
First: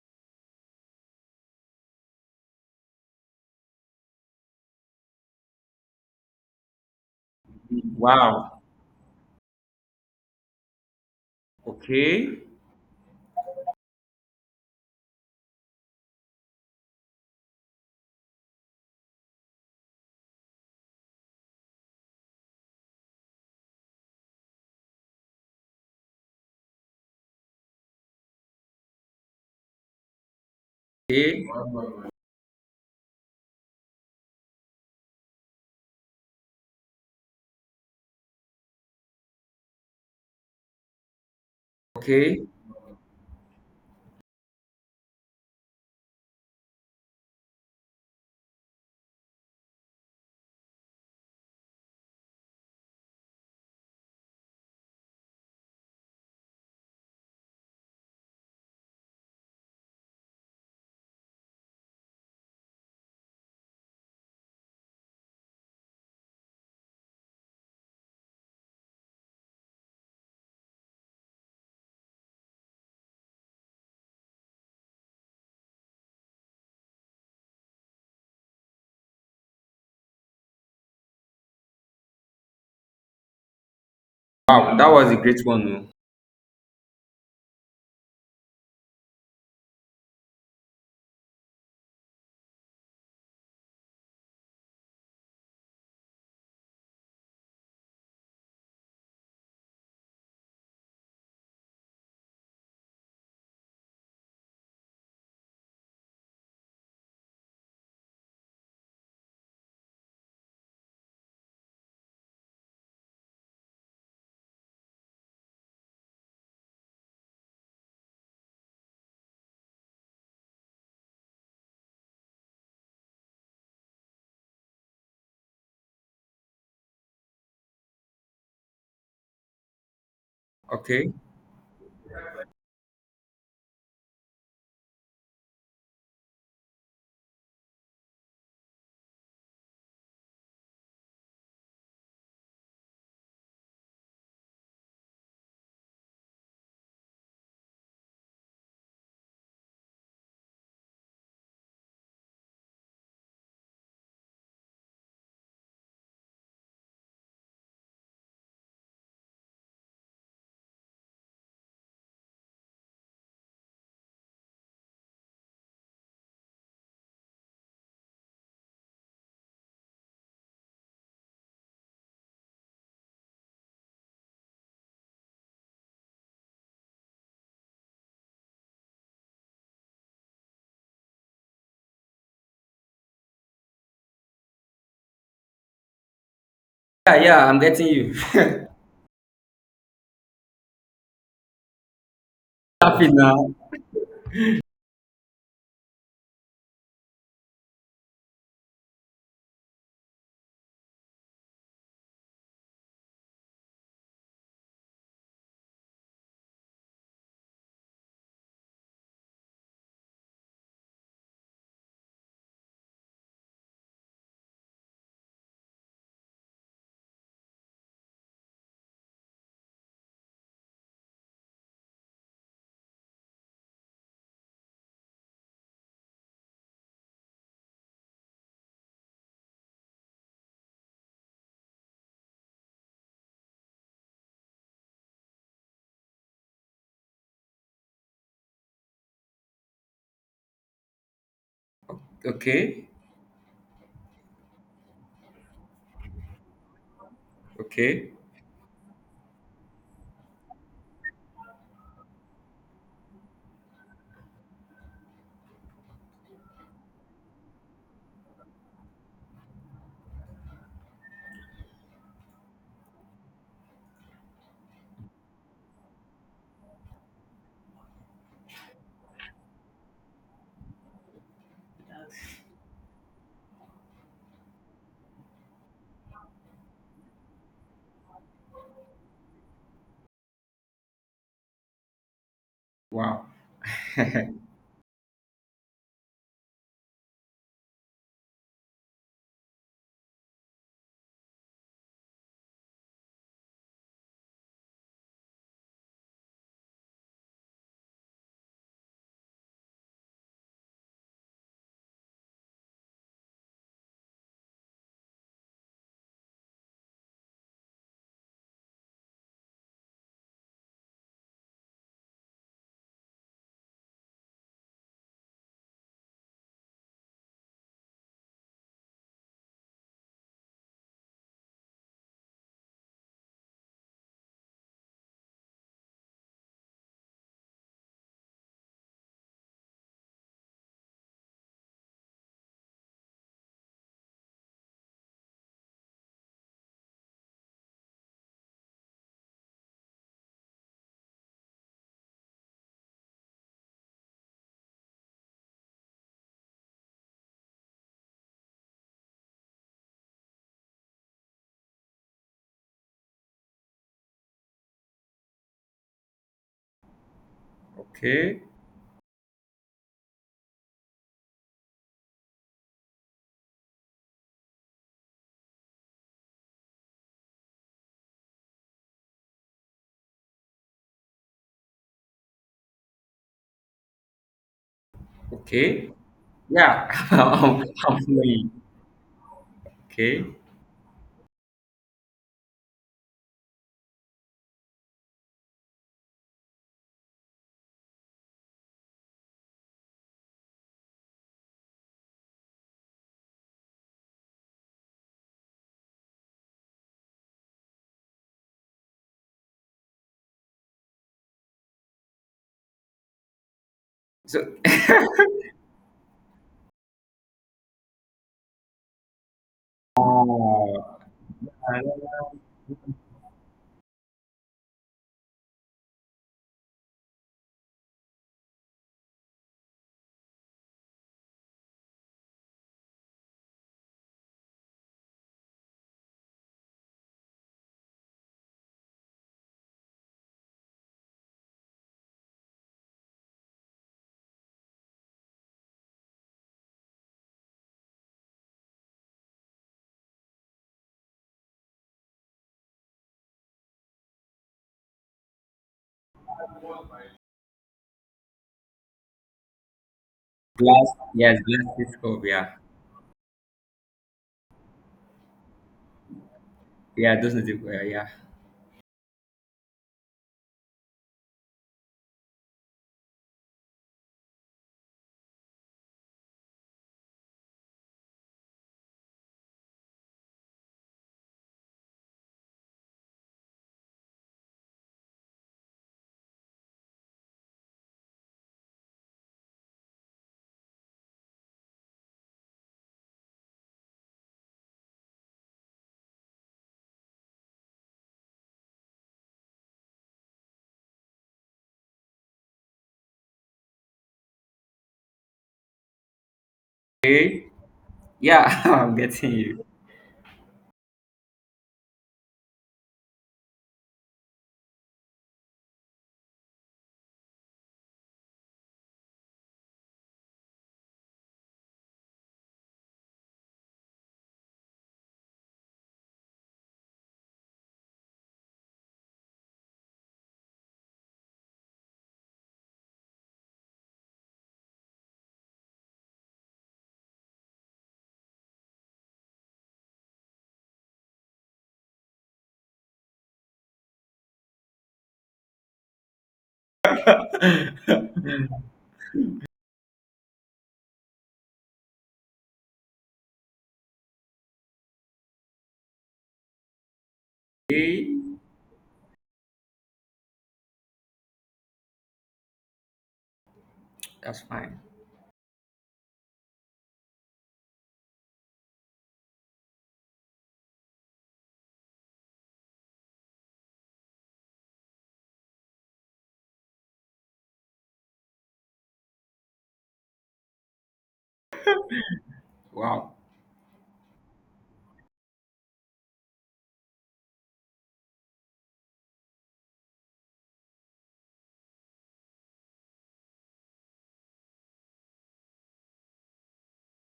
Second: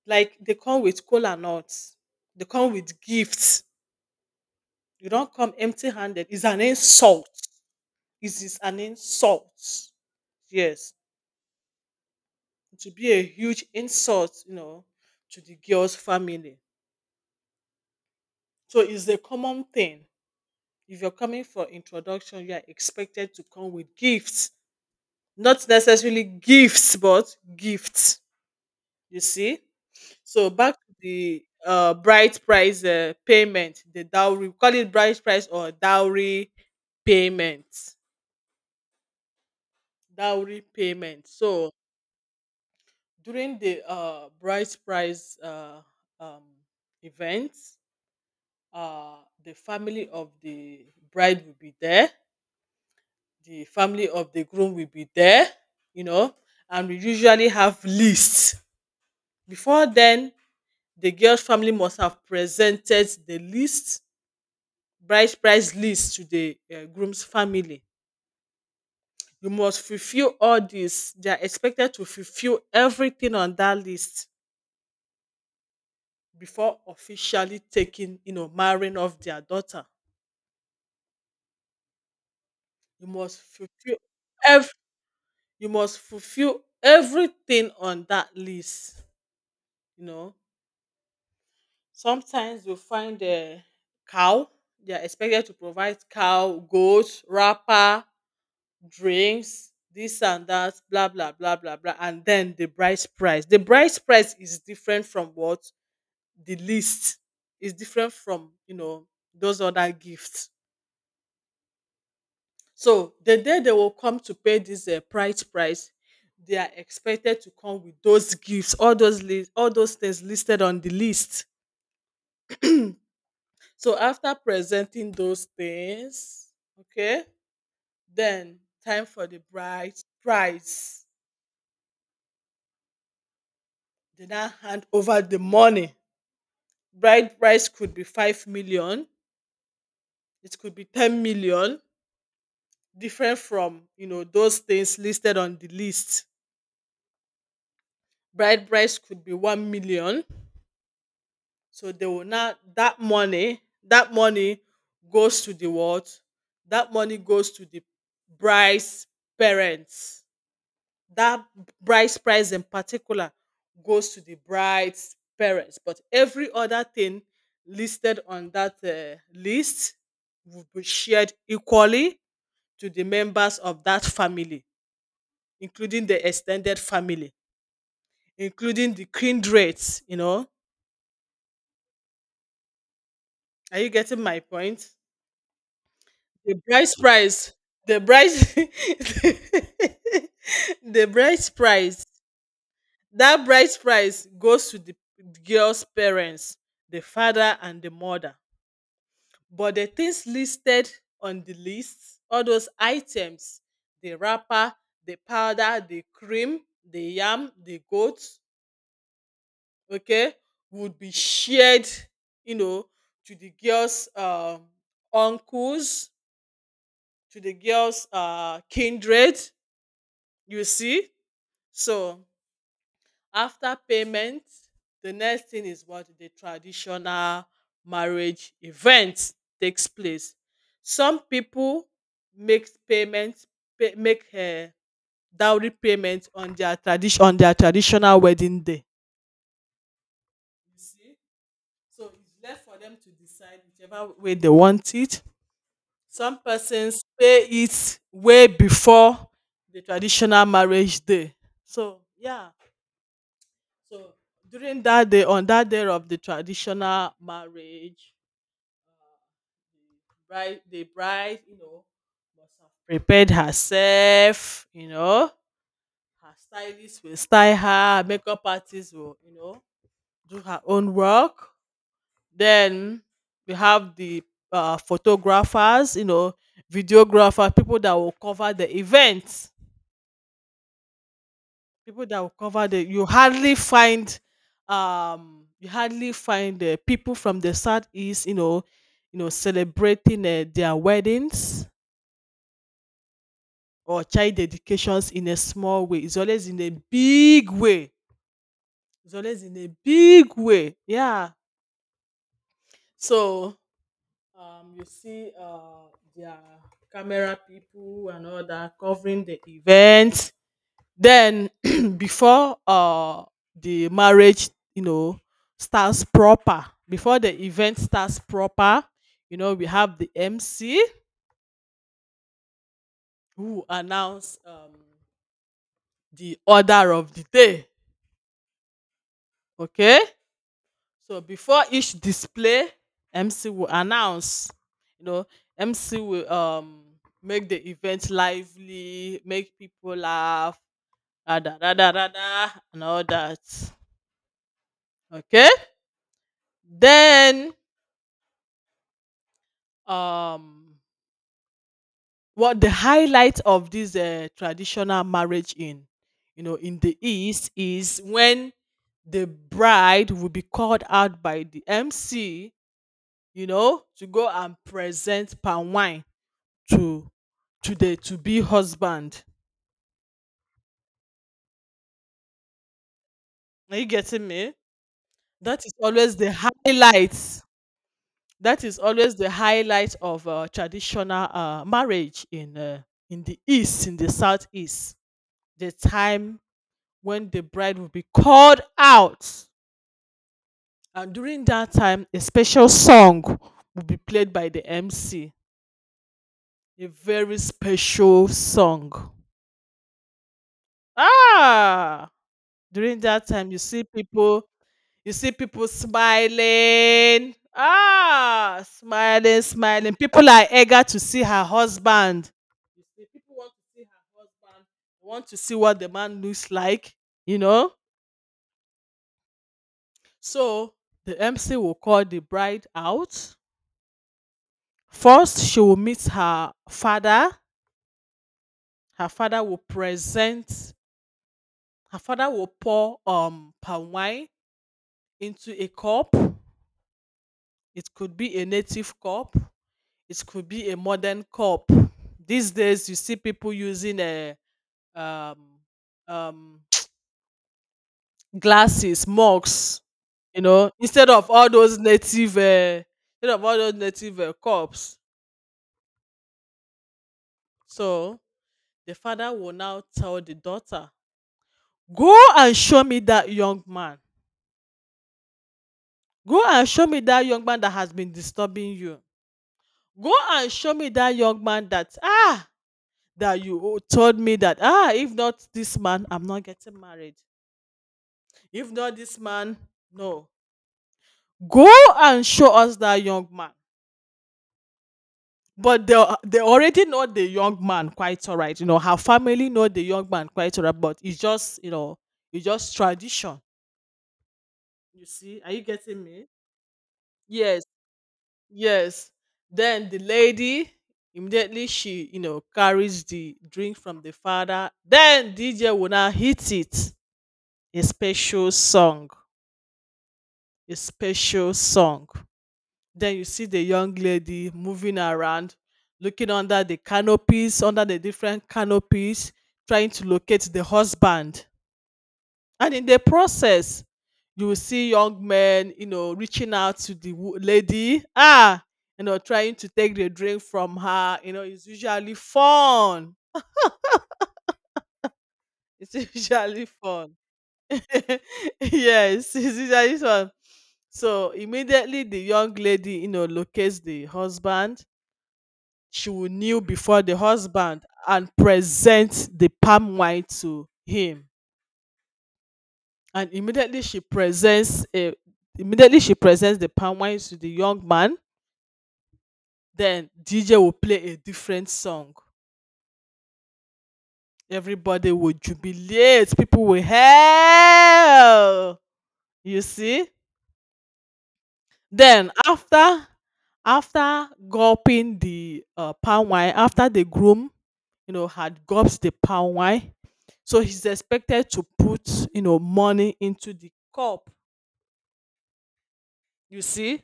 B: like, they come with cola nuts. They come with gifts. You don't come empty handed. It's an insult. It is
A: wow.
B: an insult. Yes.
A: Okay,
B: It will be a huge insult, you know, to the girl's family. So it's a common thing. If you're coming for introduction, you are expected to come with gifts. Not necessarily gifts, but gifts. You see? So back to
A: okay,
B: the bright price, payment, the dowry, we call it bright price or dowry payment. Dowry payment. So
A: okay.
B: during the bright price, um event, uh the family of the bride will be there, the family of the groom will be there, you know, and we usually have lists. Before then, the girl's family must have presented the list, bride price list, to the groom's family. You must fulfill all this. They are expected to fulfill everything on that list before officially taking, you know, marrying off their daughter. You must fulfill ev
A: Wow, that was a great
B: you
A: one. Oh.
B: must fulfill everything on that list. You know, sometimes you find a cow. They are expected to provide cow, goat, wrapper, drinks, this and that, blah blah blah blah blah, and then the bride's price. The bride's price is different from what the list, is different from, you know, those other gifts. So the day they will come to pay this, price, they are expected to come with those gifts, all those list, all those things listed on the list. So after presenting those things, okay, then time for the bride price.
A: Okay.
B: They now hand over the money. Bride price could be 5 million, it could be 10 million, different from those things listed on the list. Bride price could be 1 million. So they will not that money, that money goes to the what, that money goes to the bride's parents. That bride's price in particular goes to the bride's parents, but every other thing listed on that list will be shared equally to the members of that family, including the extended family, including the kindred, you know are you getting my point? The bride's
A: Yeah, yeah.
B: price,
A: I'm getting
B: the
A: you.
B: bride's the bride's price,
A: Happy
B: that
A: now.
B: bride's price goes to the girl's parents, the father and the mother. But the things listed on the list, all those items, the wrapper, the powder, the cream, the yam, the goat, okay, would be shared, you know to the girl's uncles, to the girl's kindred. You see. So after payment, the next thing is what, the traditional marriage event takes place. Some people make payment, pay, make dowry payment on their tradition on their traditional wedding day. You see, so it's left for
A: Okay,
B: them to decide whichever way they want it. Some persons pay it
A: okay.
B: way before the traditional marriage day. So yeah, so during that day, on that day of the traditional marriage, the bride, must have prepared herself. You know, her stylist will style her, makeup artist will, do her own work. Then we have the photographers, videographer, people that will cover the event. People that will cover the,
A: Wow.
B: you hardly find people from the southeast, you know, celebrating their weddings or child dedications in a small way. It's always in a big way, it's always in a big way, yeah. So you see their camera people and all that covering the event. Then before the marriage, starts proper, before the event starts proper, we have the MC who announce the order of the day. Okay? So before each display, MC will announce, you know, MC will make the event lively, make people laugh, da da da da da, da, and all that. Okay? Then um what the highlight of this traditional marriage in, in the east is
A: Okay,
B: when the bride will be called out by the MC, to go and present palm wine to to the to be husband. Are you getting me? That is
A: okay.
B: always the
A: Yeah,
B: highlight,
A: I'm following.
B: that is always the highlight
A: Okay.
B: of traditional marriage in the east, in the southeast, the time when the bride will be called out. And during that time, a special song will be played by the MC. A very special song. Ah! During that time,
A: So.
B: you see people smiling. Ah, smiling, smiling. People are eager
A: Oh,
B: to see her
A: uh,
B: husband. You see, people want to see her husband, want to see what the man looks like, you know. So the MC will call the bride out. First, she will meet her father. Her father will present, her father will pour palm wine into a cup. It could be a native cup, it could be a modern cup. These days, you see people using a, um, um, glasses, mugs,
A: glass.
B: instead of
A: Yes,
B: all
A: glass
B: those
A: is cool.
B: native,
A: Yeah,
B: instead of all those native cups.
A: yeah. Those are the, yeah, yeah.
B: So the father will now tell the daughter, "Go and show me that young man. Go and show me that young man that has been disturbing you. Go and show me that young man that, ah, that you told me that, ah, if not this man I'm not getting married. If not this man, no. Go and show us that young man." But they they already know the young man quite all right. You know, her family know the young man quite all right, but it's just, it's just tradition. You see, are you getting me?
A: Okay.
B: Yes.
A: Yeah, I'm
B: Yes.
A: getting you.
B: Then the lady, immediately she, carries the drink from the father. Then DJ will now hit it, a special song, a special song. Then you see the young lady moving around, looking under the canopies, under the different canopies, trying to locate the husband. And in the process, you will see young men, reaching out to the lady, ah, trying to take the drink from her. You know, it's usually fun. It's usually fun. Yes, it's usually fun. So immediately the young lady, locates the husband. She will kneel before the husband
A: Hey,
B: and present the palm wine to him. And immediately she
A: that's fine.
B: presents a Immediately she presents the palm wine to the young man, then DJ will play a different song, everybody will jubilate, people will hail. You see, then after,
A: Wow.
B: after gulping the palm wine, after the groom, had gulped the palm wine, so he's expected to put, money into the cup. You see,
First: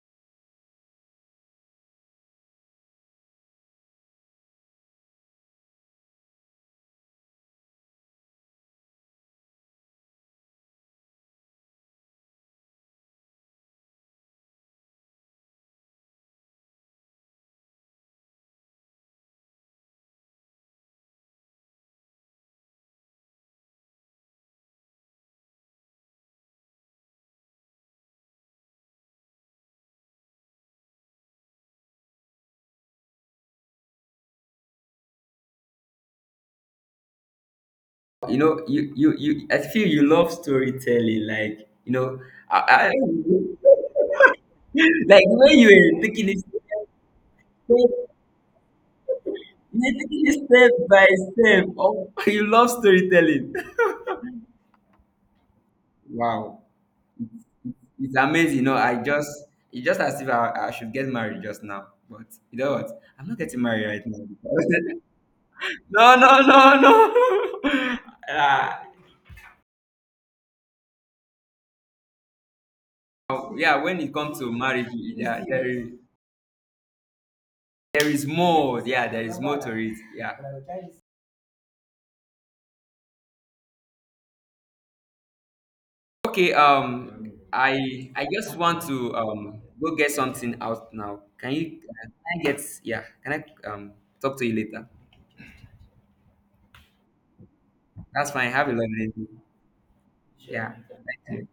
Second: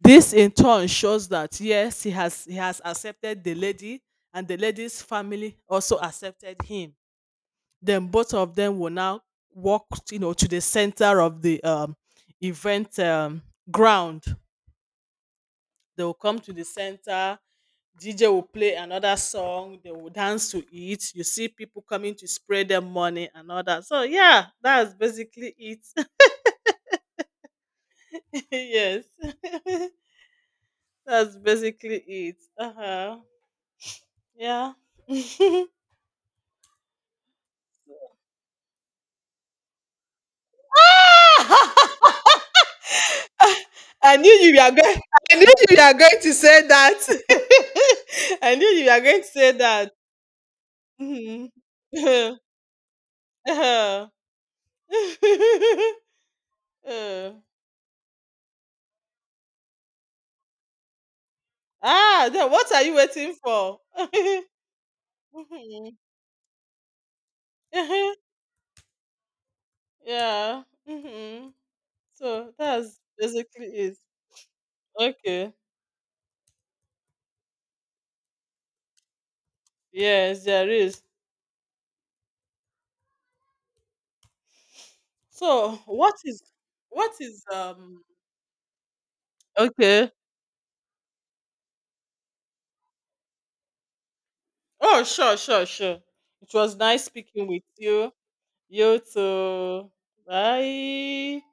B: this in turn shows that yes, he has accepted the lady and the lady's family also accepted him. Then both of them will now walk, to the center of the event ground. They will come to the center. DJ will play another song. They will dance to it. You see people coming to spray them money and all that. So yeah, that's basically it. Yes, that's basically it. Uh huh. Yeah.
A: You know, you. I feel you love storytelling. Like, you know, I
B: I knew you were going.
A: like,
B: I knew
A: when you
B: you were
A: were
B: going
A: taking
B: to
A: it, you
B: say that.
A: were
B: I knew you were going to say that.
A: taking it step by
B: Mhm.
A: step. Oh, you love storytelling.
B: Uh-huh.
A: Wow,
B: Uh.
A: it's amazing. You know, I just, it's just as if I should get married just now. But
B: Ah, then
A: you
B: what
A: know
B: are you
A: what? I'm
B: waiting
A: not getting
B: for?
A: married right
B: Hmm.
A: now. No, no, no, no. Ah,
B: Yeah. Mhm. So that's basically
A: yeah,
B: it.
A: when it comes to marriage, yeah,
B: Okay.
A: there is. There is more. Yeah, there is more to it. Yeah.
B: Yes, there is. So what is,
A: Okay.
B: what is um?
A: I just want to um, go get
B: Okay.
A: something out now. Can you? Can I get? Yeah. Can I um, talk to you later?
B: Oh, sure, sure, sure. It was nice speaking with you.
A: That's fine. Have a
B: You
A: lovely day.
B: too.
A: Yeah.
B: Bye.
A: Thank